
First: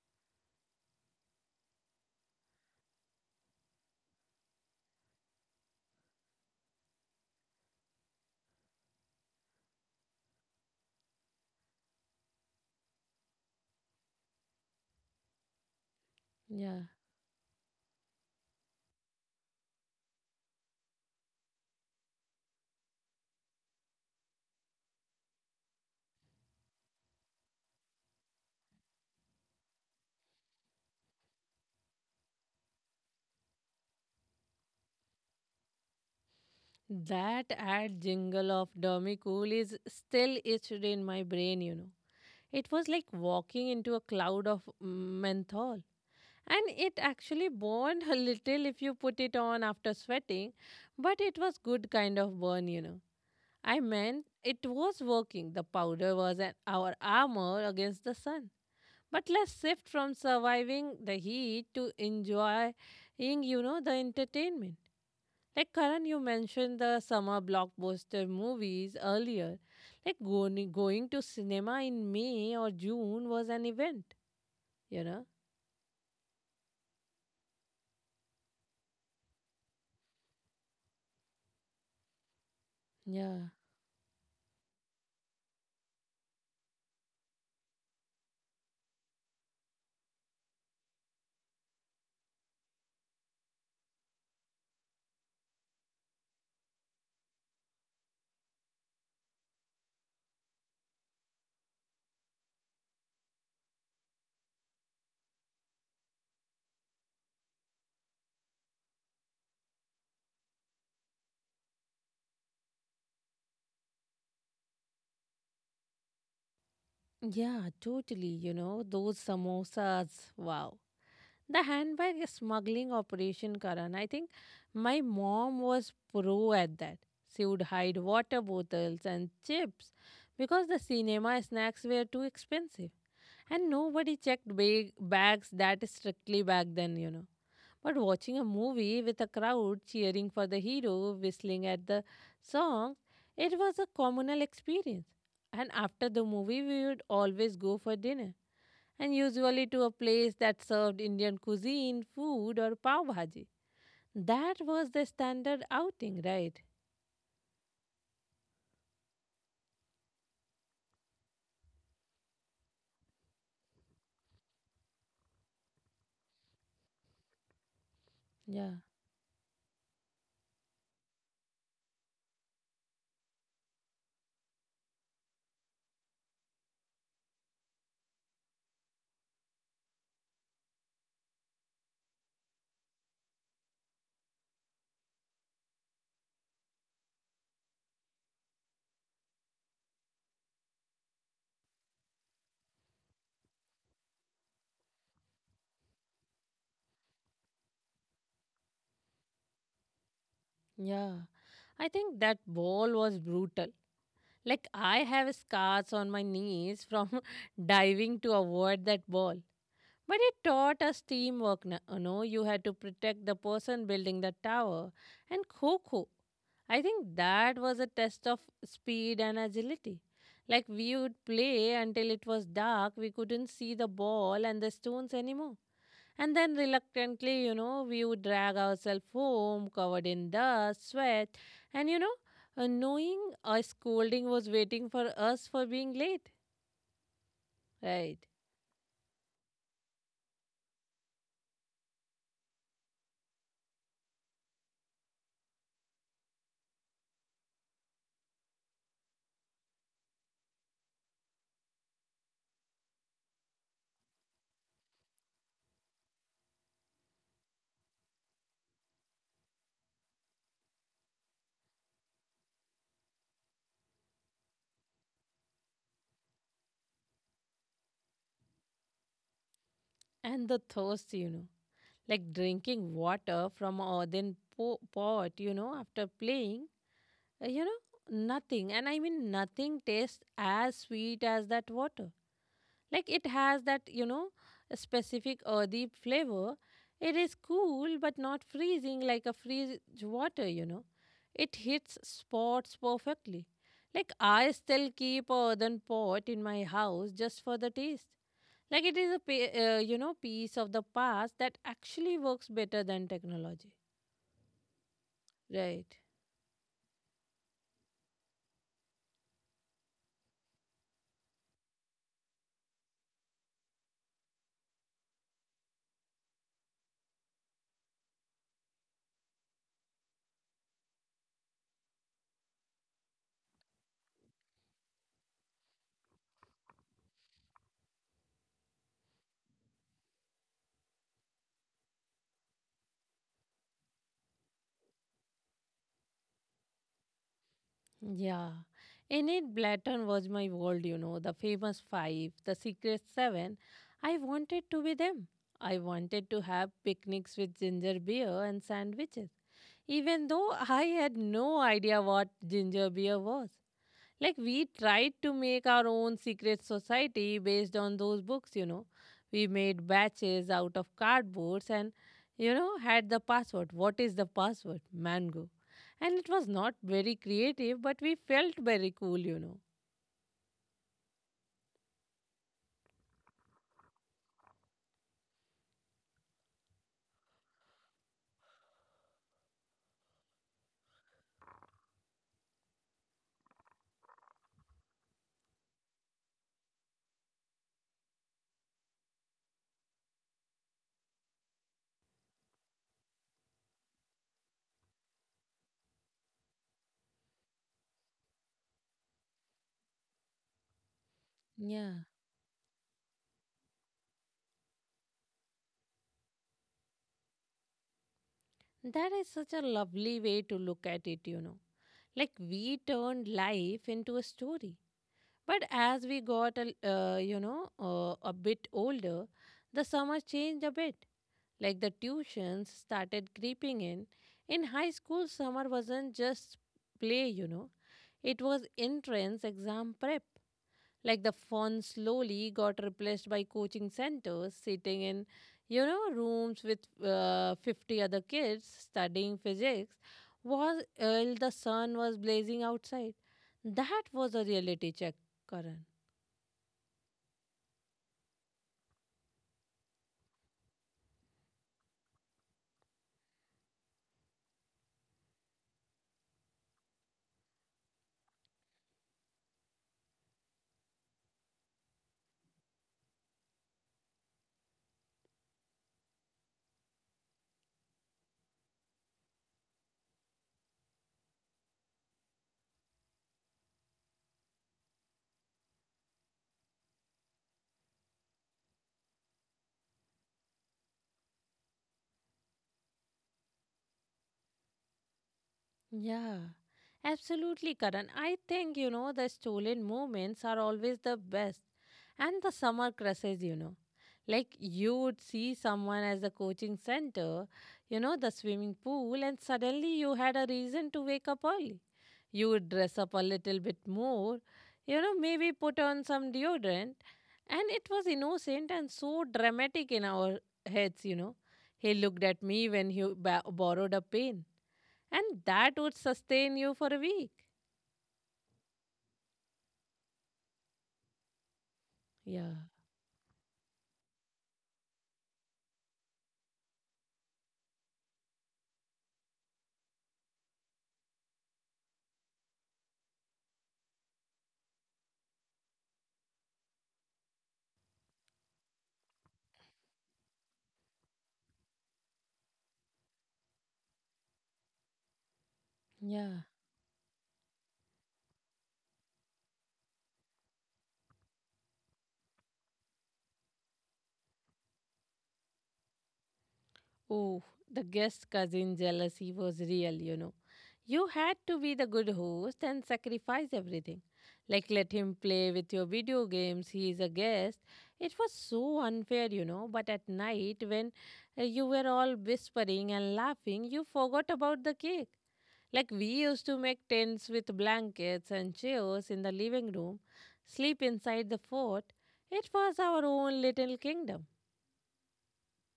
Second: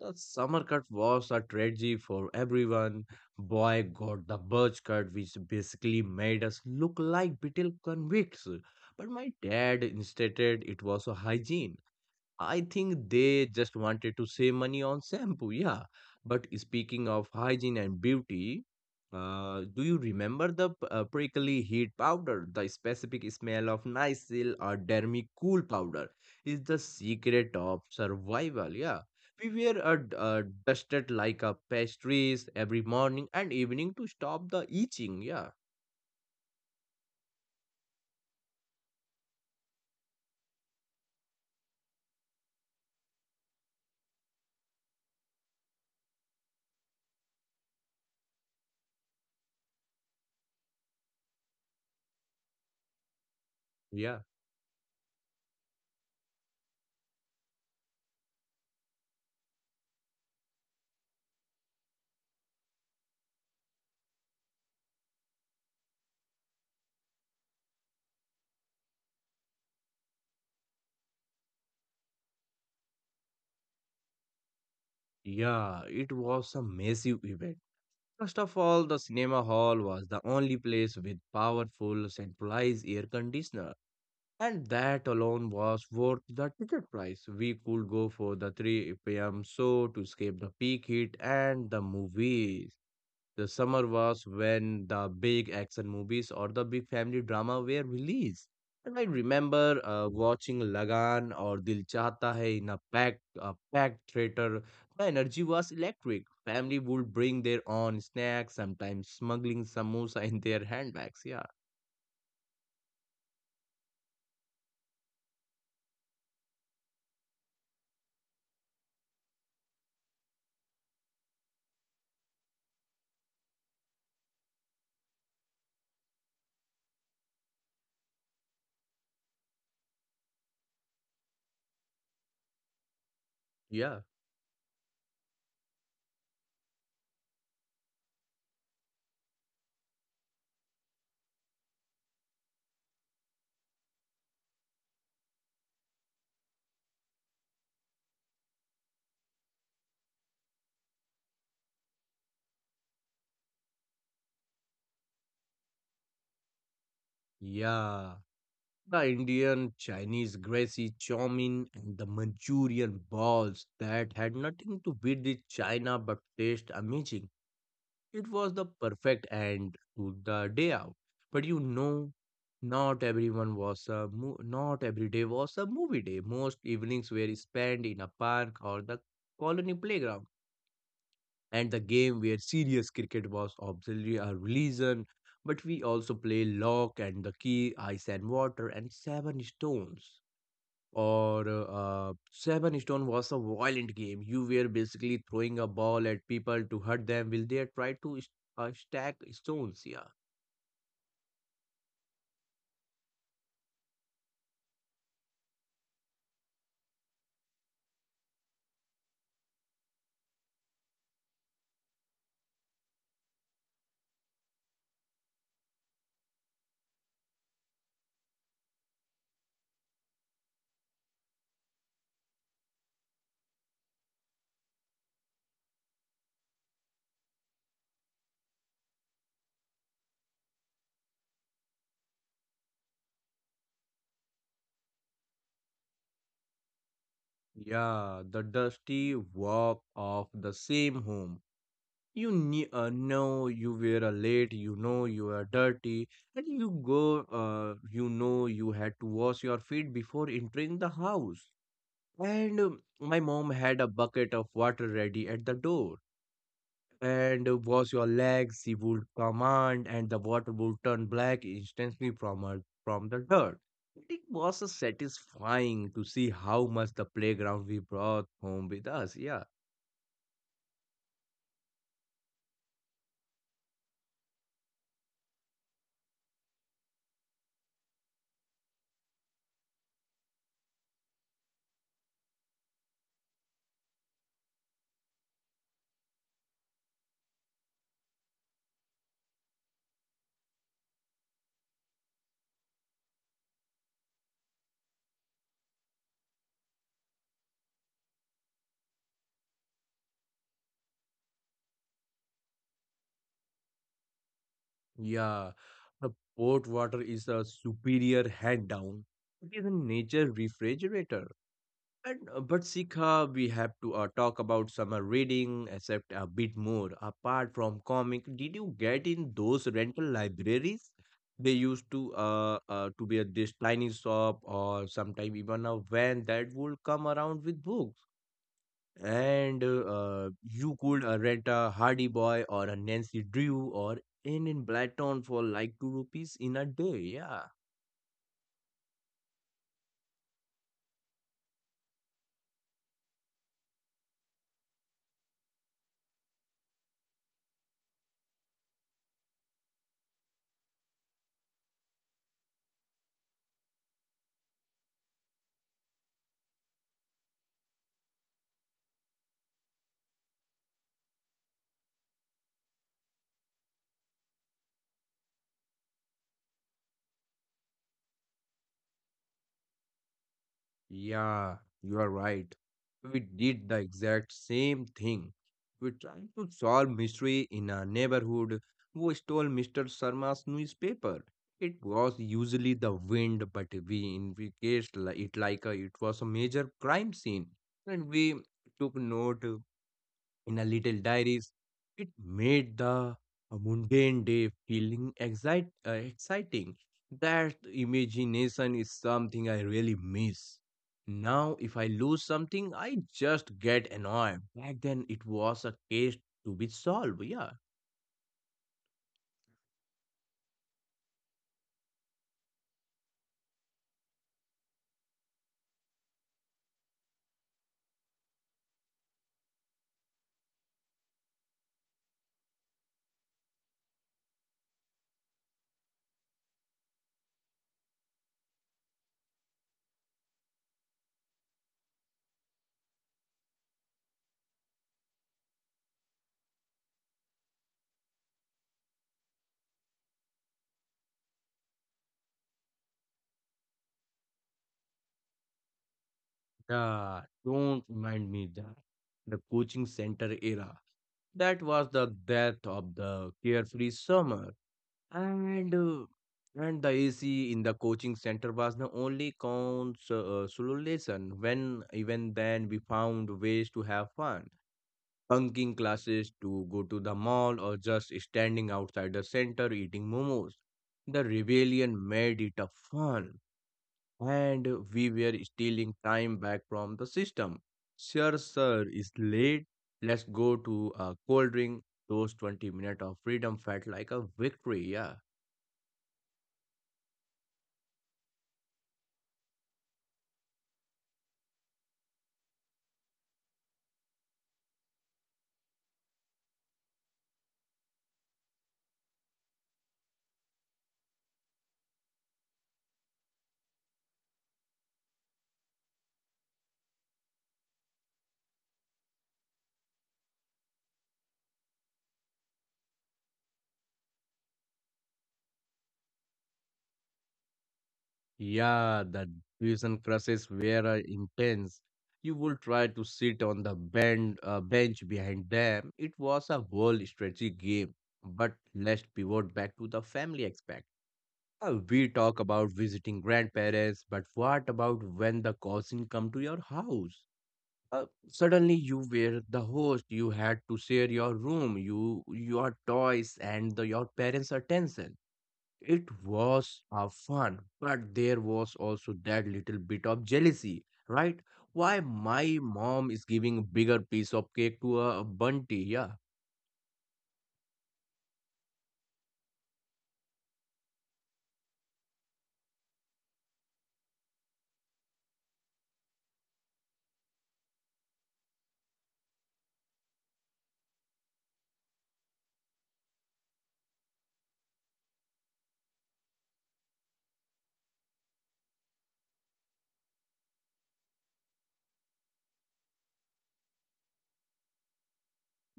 S2: The summer cut was a tragedy for everyone. Boy got the birch cut, which basically made us look like beetle convicts. But my dad insisted it was a hygiene. I think they just wanted to save money on shampoo, yeah. But
S1: Yeah.
S2: speaking of hygiene and beauty, do you remember the prickly heat powder? The specific smell of Nycil or Dermy Cool powder is the secret of survival, yeah. We were dusted like a pastries every morning and evening to stop the itching, yeah.
S1: That ad jingle of Dummy Cool is still etched in my brain, It was like walking into a cloud of menthol. And it actually burned a little if you put it on after sweating, but it was good kind of burn, I
S2: Yeah,
S1: meant it was working. The powder was an, our armor against the sun. But let's shift from surviving the heat to enjoying, the entertainment. Like Karan, you mentioned the summer blockbuster movies earlier. Like going to cinema in May or June was an event, you know?
S2: yeah, it was a massive event. First of all, the cinema hall was the only place with powerful centralized air
S1: Yeah.
S2: conditioner, and that alone was worth the ticket price. We could go for the 3 p.m. show to escape the peak heat and the movies. The summer was when the big action movies or the big family drama were released. And I remember watching Lagan or Dil Chahta Hai in a packed theater. The energy was electric. Family would bring their own snacks, sometimes smuggling samosa in their handbags. Yeah,
S1: Yeah, totally, those samosas. Wow. The handbag smuggling operation, Karan. I think my mom was pro at that. She would hide water bottles and chips because the cinema snacks were too expensive. And
S2: yeah,
S1: nobody checked bags that strictly back then, But watching a movie with a crowd cheering for the hero, whistling at the song, it was a communal experience. And after the movie, we would always go for dinner, and usually to a place that served Indian cuisine, food, or pav bhaji. That was the standard outing, right?
S2: yeah. The Indian, Chinese, Gracie chow mein and the Manchurian balls that had nothing to beat with China but taste amazing. It was the
S1: Yeah,
S2: perfect end to the day out. But you know, not everyone was a not every day was a movie day. Most evenings were spent in a park or the colony playground, and the game where serious cricket was obviously a religion. But we also play lock and the key, ice and water, and seven stones or seven stone was a violent game. You were basically throwing a ball at people to hurt them. Will they try to stack stones. Yeah,
S1: yeah. I think that ball was brutal. Like, I have scars on my knees from (laughs) diving to avoid that ball. But it taught us teamwork. You know, you had to protect the person building the tower. And Coco, I think that was a test of speed and agility. Like we would play until it was dark, we couldn't see the ball and the stones anymore. And then reluctantly, we would drag ourselves home covered in dust, sweat, and knowing a scolding was waiting for us for being late.
S2: yeah.
S1: Right.
S2: The dusty walk of the same home. You knew, know you were late. You know you are dirty, and you go. You know you had to wash your feet before entering the house. And my mom had a bucket of water ready at the door and wash your legs, she would command, and the water would turn black instantly from the dirt. It was satisfying to see how much the playground we brought home with us. Yeah,
S1: And the thirst, Like drinking water from a then pot, after playing, uh, you know, nothing. And I mean, nothing tastes as sweet as that water, like it has that, specific earthy flavor. It is cool but not freezing like a freeze water, it hits spots perfectly. Like I still keep a earthen pot in my house just for the taste. Like it is a piece of the past that actually works better than technology,
S2: yeah.
S1: right?
S2: The port water is a superior hand down. It is a nature refrigerator. And but Sikha, we have to talk about summer reading, except a bit more. Apart from comic, did you get in those rental libraries? They used to be at this tiny shop or sometime even a van that would come around with books, and you could rent a Hardy Boy or a Nancy Drew or in Blatton for like 2 rupees in a day. Yeah,
S1: Yeah. Enid Blatton was my world, the famous five, the secret seven. I wanted to be them. I wanted to have picnics with ginger beer and sandwiches, even though I had no idea what ginger beer was. We tried to make our own secret society based on those books, you know. We made batches out of cardboards and, had the password. What is the password? Mango. And it was not very creative, but we felt very cool, you know.
S2: yeah, you are right. We did the exact same thing. We tried to solve mystery in a neighborhood who stole Mr. Sharma's newspaper. It was usually the wind, but we investigated it like it was a major crime scene. And we took note in her little diaries. It made the mundane day feeling exciting. That imagination is something I really miss. Now, if I
S1: Yeah,
S2: lose something, I just get annoyed. Back then, it was a case to be solved. Yeah.
S1: that is such a lovely way to look at it, you know. Like we turned life into a story. But as we got, a bit older, the summer changed a bit. Like the tuitions started creeping in. In high school, summer wasn't just play, you know. It was entrance exam prep. Like the fun slowly got replaced by coaching centers, sitting in, rooms with 50 other kids studying physics was while the sun was blazing outside. That was a reality check, Karan.
S2: Yeah. Don't remind me that. The coaching center era. That was the death of the carefree summer. And uh, and the AC in the coaching center was the only consolation. When even then we found ways to have fun, bunking classes to go to the mall or just standing outside the center eating momos. The rebellion made it a fun, and we were stealing time back from the system. Sir, sir, it's late. Let's go to a cold drink. Those 20 minutes of freedom felt like a victory, yeah.
S1: Yeah, absolutely, Karan. I think, you know, the stolen moments are always the best. And the summer crushes, you know. Like you would see someone as the coaching center, the swimming pool, and suddenly you had a reason to wake up early. You would dress up a little bit more, maybe put on some deodorant. And it was innocent and so dramatic in our heads, you know. He looked at me when he borrowed a pen, and that would sustain you for a week.
S2: Yeah, that tuition crushes were intense. You
S1: Yeah.
S2: would try to sit on the bend, bench behind them. It was a whole strategy game. But let's pivot back to the family aspect. We talk about visiting grandparents, but what about when the cousin come to your house? Suddenly you were the host. You had to share your room, your toys, and your parents' attention. It
S1: Yeah,
S2: was a fun, but there was also that little bit of jealousy, right? Why my mom is giving a bigger piece of cake to a bunty, yeah.
S1: oh, the guest cousin jealousy was real, you know. You had to be the good host and sacrifice everything. Like, let him play with your video games, he is a guest. It was so unfair, you know. But at night, when you were all whispering and laughing, you forgot about the cake. Like we used to make tents with blankets and chairs in the living room, sleep inside the fort. It was our own little kingdom,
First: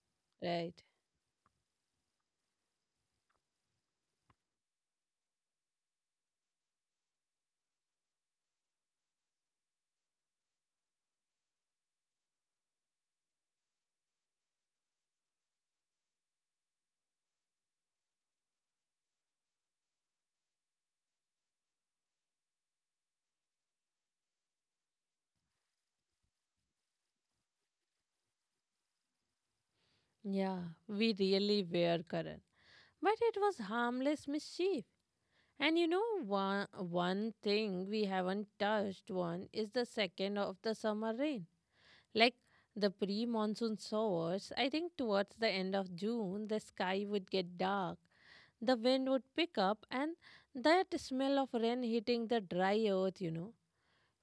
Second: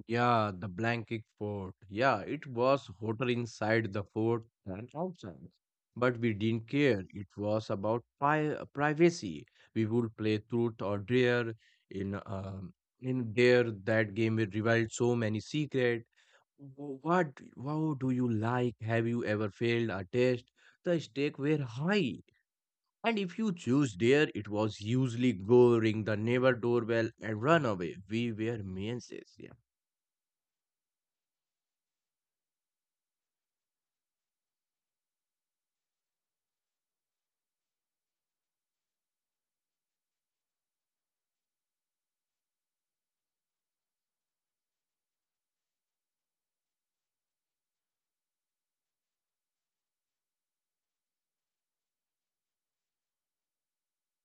S2: Yeah, the
S1: right?
S2: blanket fort. Yeah, it was hotter inside the fort than outside. But we didn't care. It was about privacy. We would play truth or dare in in dare that game it revealed so many secret. What do you like? Have you ever failed a test? The stakes were high. And if you choose dare, it was usually go ring the neighbor doorbell and run away. We were menaces.
S1: Yeah, we really were, Karan. But it was harmless mischief. And you know, one thing we haven't touched on is the second of the summer rain. Like the pre monsoon showers, I think towards the end of June, the sky would get dark, the wind would pick up, and that smell of rain hitting the dry earth, you know.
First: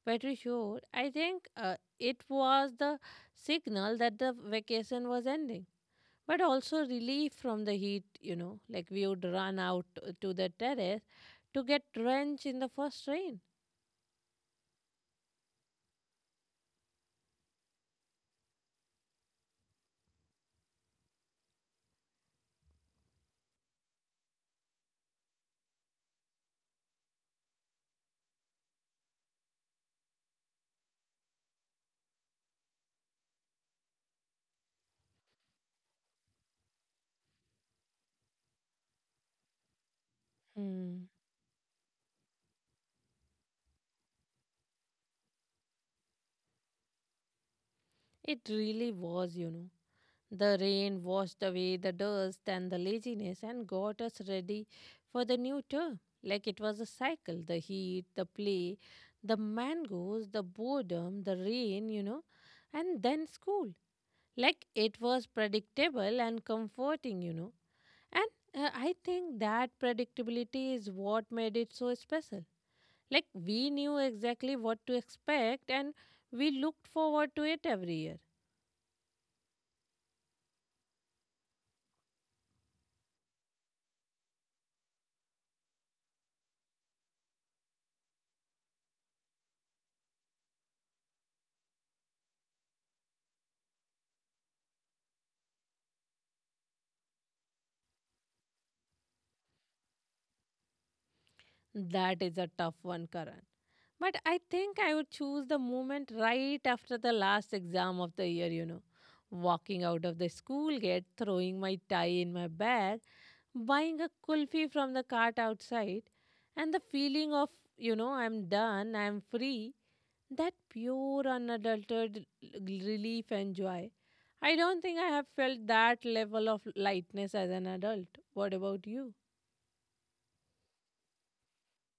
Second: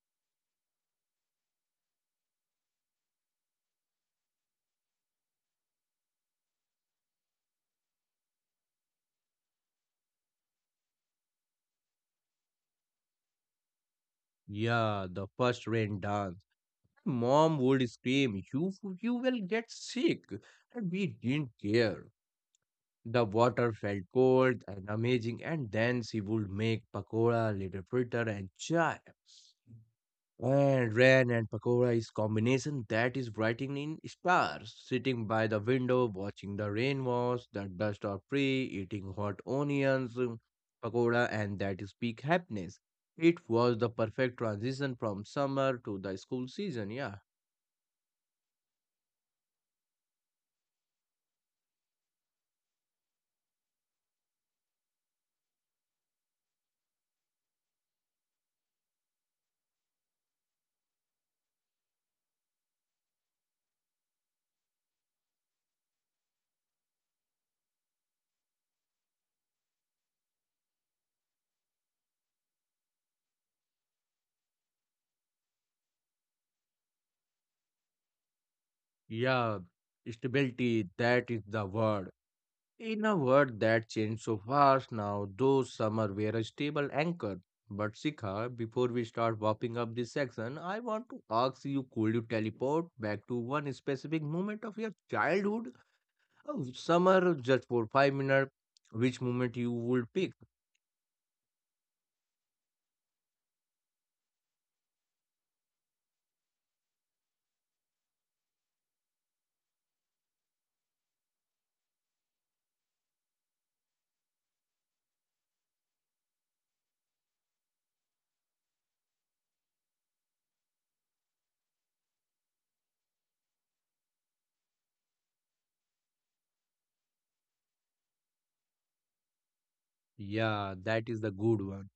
S1: Petri Shore, I think it was the signal that the vacation was ending, but also relief from the heat, you know. Like we would run out to the terrace to get drenched in the first rain.
S2: Yeah, the first rain dance. Mom would scream, "You will get sick." And we didn't care. The water felt cold and amazing, and then she would make pakora, little fritter, and chai. And rain and pakora is combination that is writing in stars. Sitting by the window, watching the rain wash, the dust or free, eating hot onions,
S1: Hmm.
S2: pakora, and that is peak happiness. It was the perfect transition from summer to the school season. Yeah,
S1: It really was, you know. The rain washed away the dust and the laziness and got us ready for the new term. Like it was a cycle: the heat, the play, the mangoes, the boredom, the rain, you know, and then school. Like it was predictable and comforting, you know. And I think that predictability is what made it so special. Like we knew exactly what to expect, and we looked forward to it every year.
S2: yeah, stability. That is the word. In a world that changed so fast now, those summer were a stable anchor. But Sikha, before we start wrapping up this section, I want to ask you could you teleport back to one specific moment of your childhood? Oh, summer just for 5 minutes. Which moment you would pick?
S1: That is a tough one, Karan. But I think I would choose the moment right after the last exam of the year, you know. Walking out of the school gate, throwing my tie in my bag, buying a kulfi from the cart outside, and the feeling of, you know, I'm done, I'm free, that pure unadulterated relief and joy. I don't think I have felt that level of lightness as an adult. What about you?
S2: Yeah, that is the good one.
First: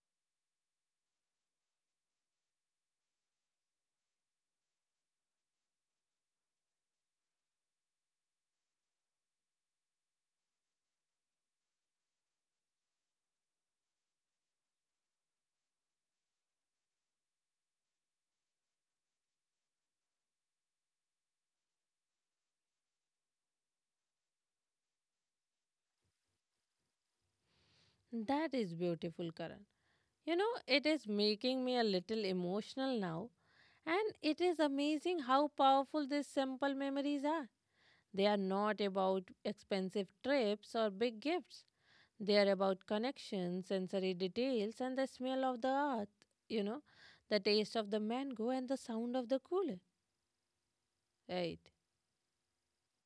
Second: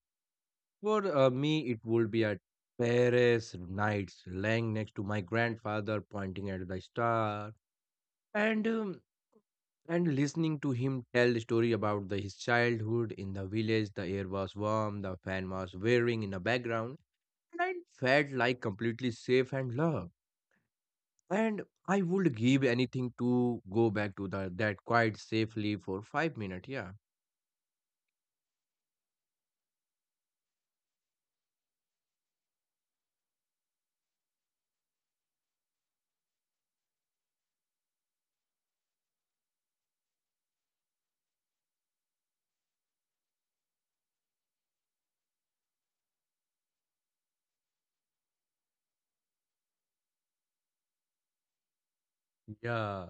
S2: For me, it would be at Paris nights, lying next to my grandfather, pointing at the star. And and listening to him tell the story about his childhood in the village, the air was warm, the fan was whirring in the background, and I felt like completely safe and loved. And I would give anything to go back to that quite safely for 5 minutes. Yeah.
S1: That is beautiful, Karan. You know, it is making me a little emotional now. And it is amazing how powerful these simple memories are. They are not about expensive trips or big gifts. They are about connections, sensory details, and the smell of the earth, you know, the taste of the mango, and the sound of the cooler. Right.
S2: Yeah,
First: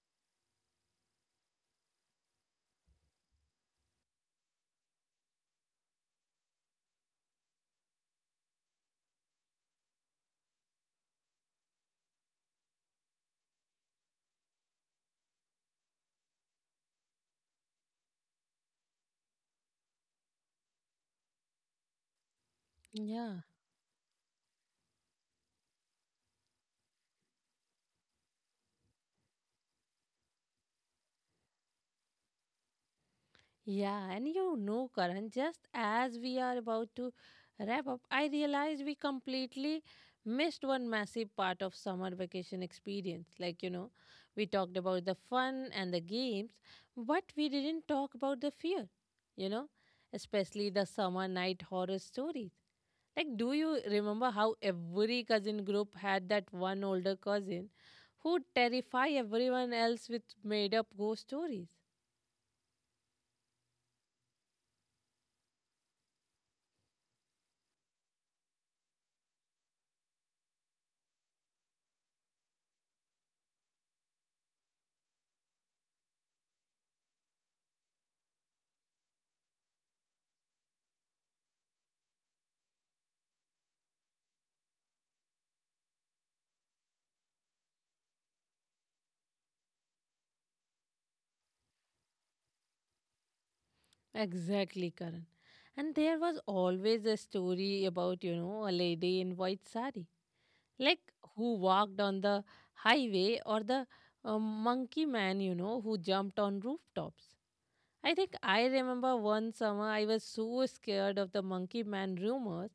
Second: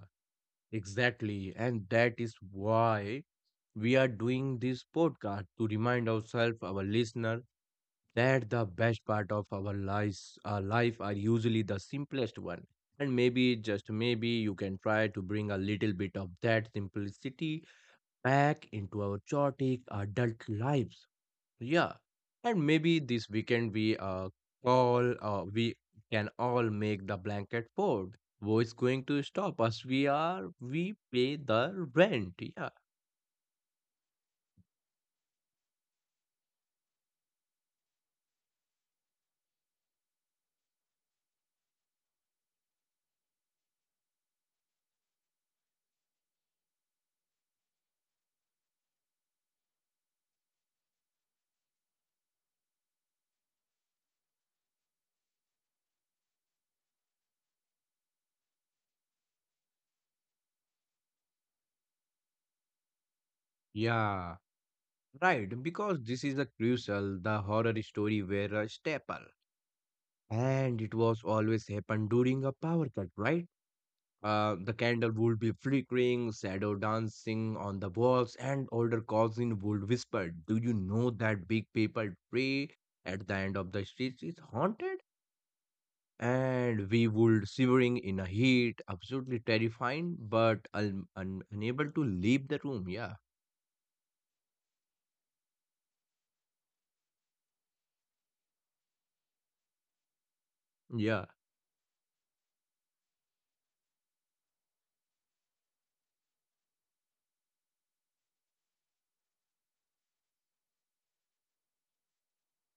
S2: exactly. And that is why we are doing this podcast to remind ourselves, our listener, that the best part of our life are usually the simplest one. And maybe just maybe you can try to bring a little bit of that simplicity back into our chaotic adult lives. Yeah. And maybe this
S1: Yeah.
S2: weekend we all we can all make the blanket fort. Who is going to stop us? We are we pay the rent. Yeah.
S1: Yeah, and you know, Karan, just as we are about to wrap up, I realized we completely missed one massive part of summer vacation experience. Like, you know, we talked about the fun and the games, but we didn't talk about the fear, you know, especially the summer night horror stories. Like, do you remember how every cousin group had that one older cousin who'd terrify everyone else with made up ghost stories?
S2: Yeah, right, because this is a crucial the horror story were a staple. And it was always happen during a power cut, right? The candle would be flickering, shadow dancing on the walls, and older cousin would whisper, "Do you know that big paper tree at the end of the street is haunted?" And we would shivering in a heat, absolutely terrifying, but unable to leave the room. Yeah,
S1: Exactly, Karan. And there was always a story about, you know, a lady in white sari, like
S2: yeah,
S1: who walked on the highway, or the monkey man, you know, who jumped on rooftops. I think I remember one summer I was so scared of the monkey man rumors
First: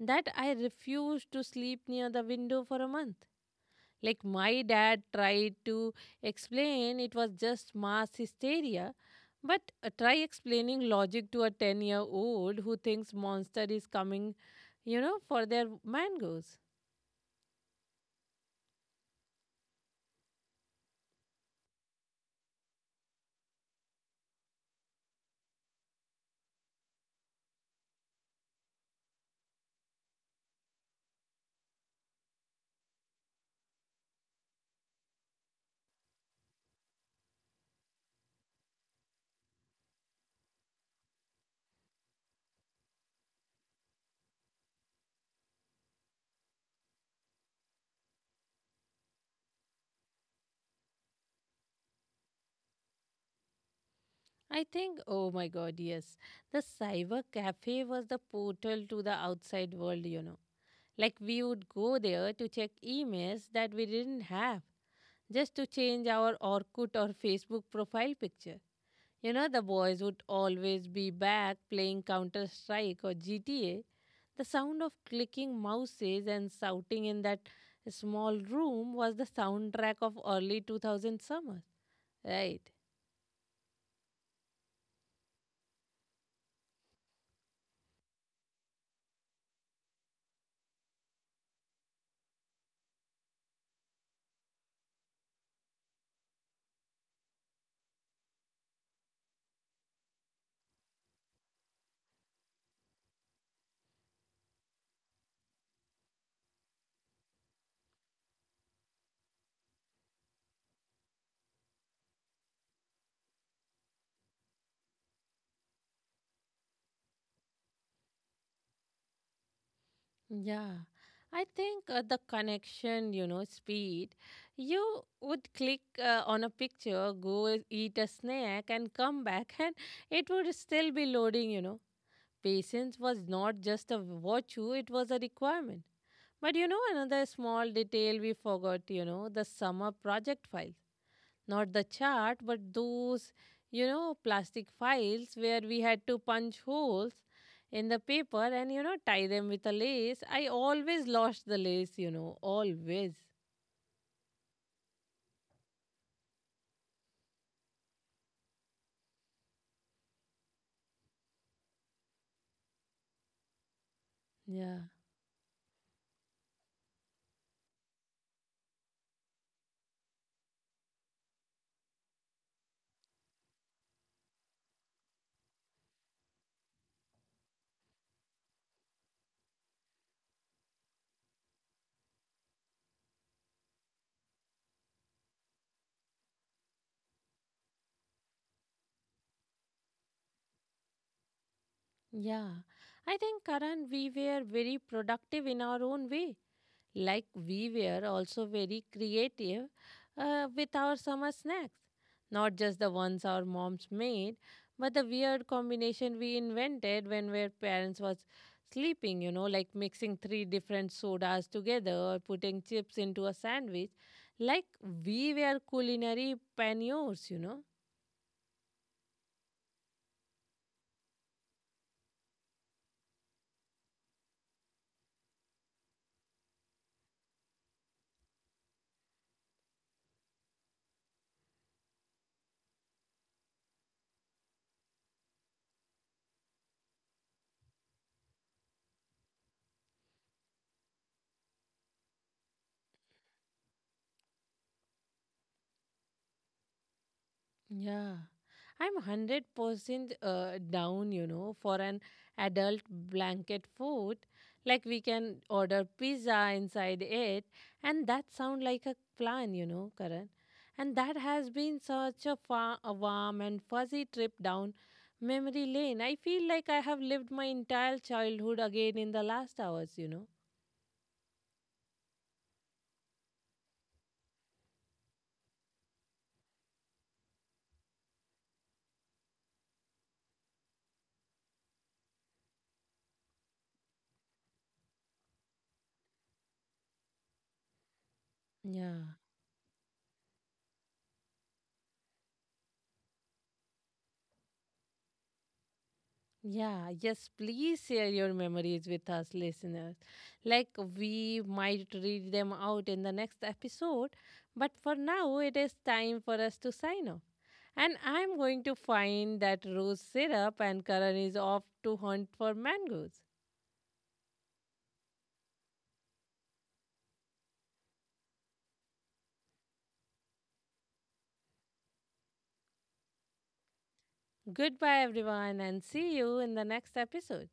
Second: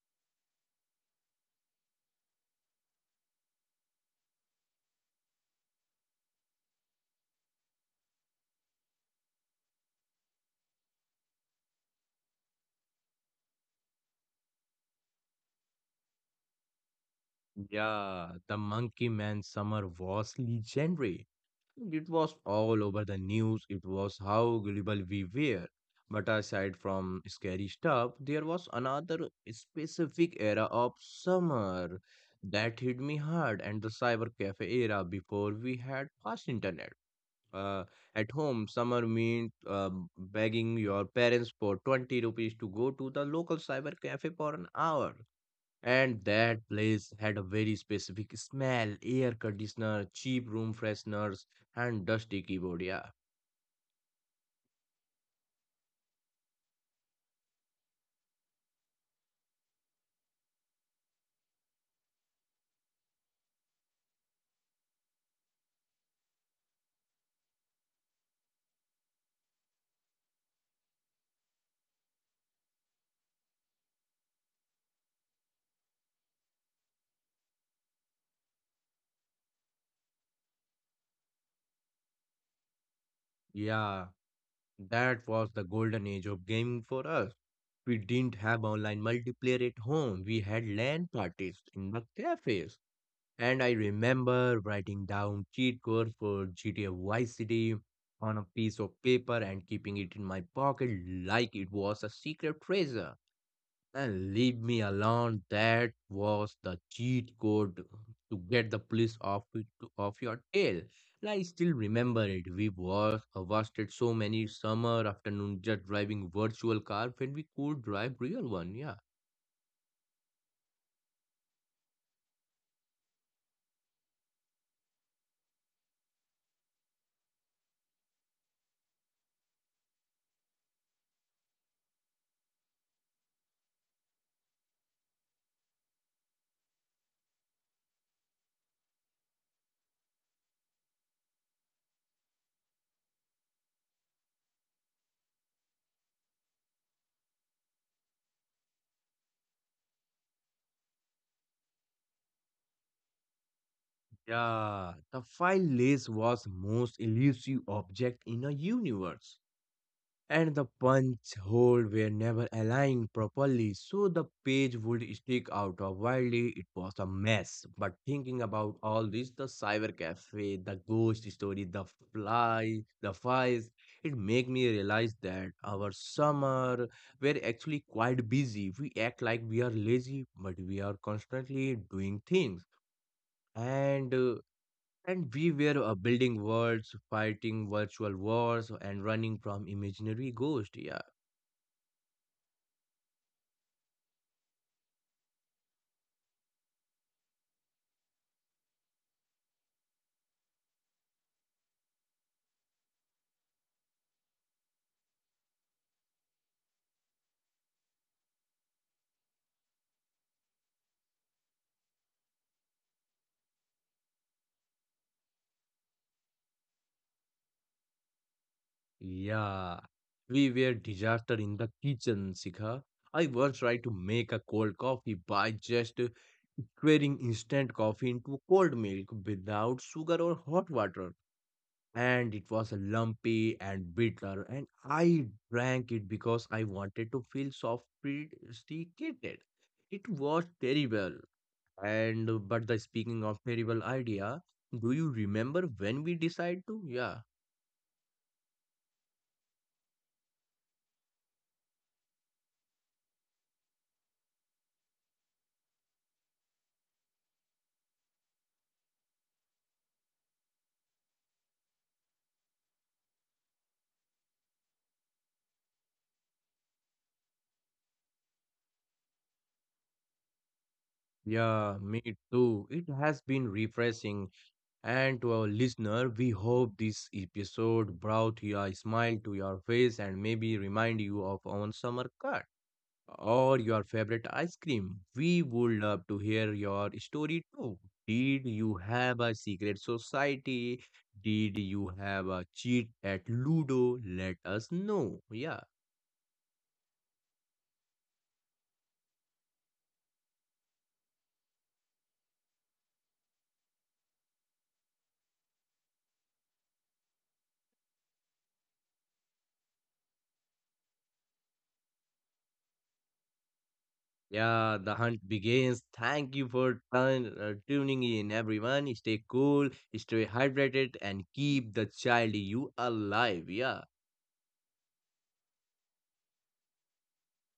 S1: that I refused to sleep near the window for a month. Like my dad tried to explain it was just mass hysteria, but try explaining logic to a 10-year-old year old who thinks monster is coming, you know, for their mangoes.
S2: yeah. The monkey man summer was legendary. It was all over the news. It was how gullible we were. But aside from scary stuff, there was another specific era of summer that hit me hard, and the cyber cafe era before we had fast internet. Uh, at home, summer meant begging your parents for 20 rupees to go to the local cyber cafe for an hour. And that place had a very specific smell, air conditioner, cheap room fresheners, and dusty keyboard. Yeah,
S1: I think, oh my god, yes. The cyber cafe was the portal to the outside world, you know. Like we would go there to check emails that we didn't have, just to change our Orkut or Facebook profile picture. You know, the boys would always be back playing Counter Strike or GTA. The sound of clicking mouses and shouting in that small room was the soundtrack of early 2000 summers. Right.
S2: yeah, that was the golden age of gaming for us. We didn't have online multiplayer at home. We had LAN parties in the cafes. And I remember writing down cheat codes for GTA Vice City on a piece of paper and keeping it in my pocket like it was a secret treasure. And leave me alone. That was the cheat code to get the police off your tail. And I still remember it. We wasted so many summer afternoon just driving virtual car when we could drive real one. Yeah.
S1: Yeah, I think the connection, you know, speed. You would click on a picture, go eat a snack, and come back, (laughs) and it would still be loading, you know. Patience was not just a virtue, it was a requirement. But you know, another small detail we forgot, you know, the summer project files. Not the chart, but those, you know, plastic files where we had to punch holes in the paper and, you know, tie them with a lace. I always lost the lace, you know, always.
S2: Yeah. The file list was most elusive object in a universe. And the punch hole were never aligned properly, so the page
S1: Yeah.
S2: would stick out of wildly. It was a mess. But thinking about all this, the cyber cafe, the ghost story, the flies, it made me realize that our summer were actually quite busy. We act like we are lazy, but we are constantly doing things. And uh, and we were building worlds, fighting virtual wars, and running from imaginary ghosts. Yeah.
S1: Yeah, I think, Karan, we were very productive in our own way. Like we were also very creative with our summer snacks, not just the ones our moms made, but the weird combination we invented when our parents was sleeping, you know, like mixing three different sodas together or putting chips into a sandwich, like we were culinary pioneers, you know.
S2: Yeah, we were disaster in the kitchen, Sikha. I once tried to make a cold coffee by just squaring instant coffee into cold milk without sugar or hot water. And it was lumpy and bitter, and I drank it because I wanted to feel sophisticated. It was terrible. And but the speaking of terrible idea, do you remember when we decided to? Yeah.
S1: Yeah, I'm 100% down, you know, for an adult blanket food. Like we can order pizza inside it, and that sound like a plan, you know, Karan. And that has been such a, a warm and fuzzy trip down memory lane. I feel like I have lived my entire childhood again in the last hours, you know.
S2: Yeah, me too. It has been refreshing. And to our listener, we hope this episode brought you a smile to your face and maybe remind you of on summer cut or your favorite ice cream. We would love to hear your story too. Did you
S1: Yeah.
S2: have a secret society? Did you have a cheat at Ludo? Let us know. Yeah.
S1: Yeah, yes, please share your memories with us, listeners. Like, we might read them out in the next episode, but for now, it is time for us to sign off. And I'm going to find that rose syrup, and Karan is off to hunt for mangoes.
S2: Yeah, the hunt begins. Thank you for tuning in, everyone. Stay cool, stay hydrated, and keep the child you alive. Yeah.
S1: Goodbye, everyone, and see you in the next episode.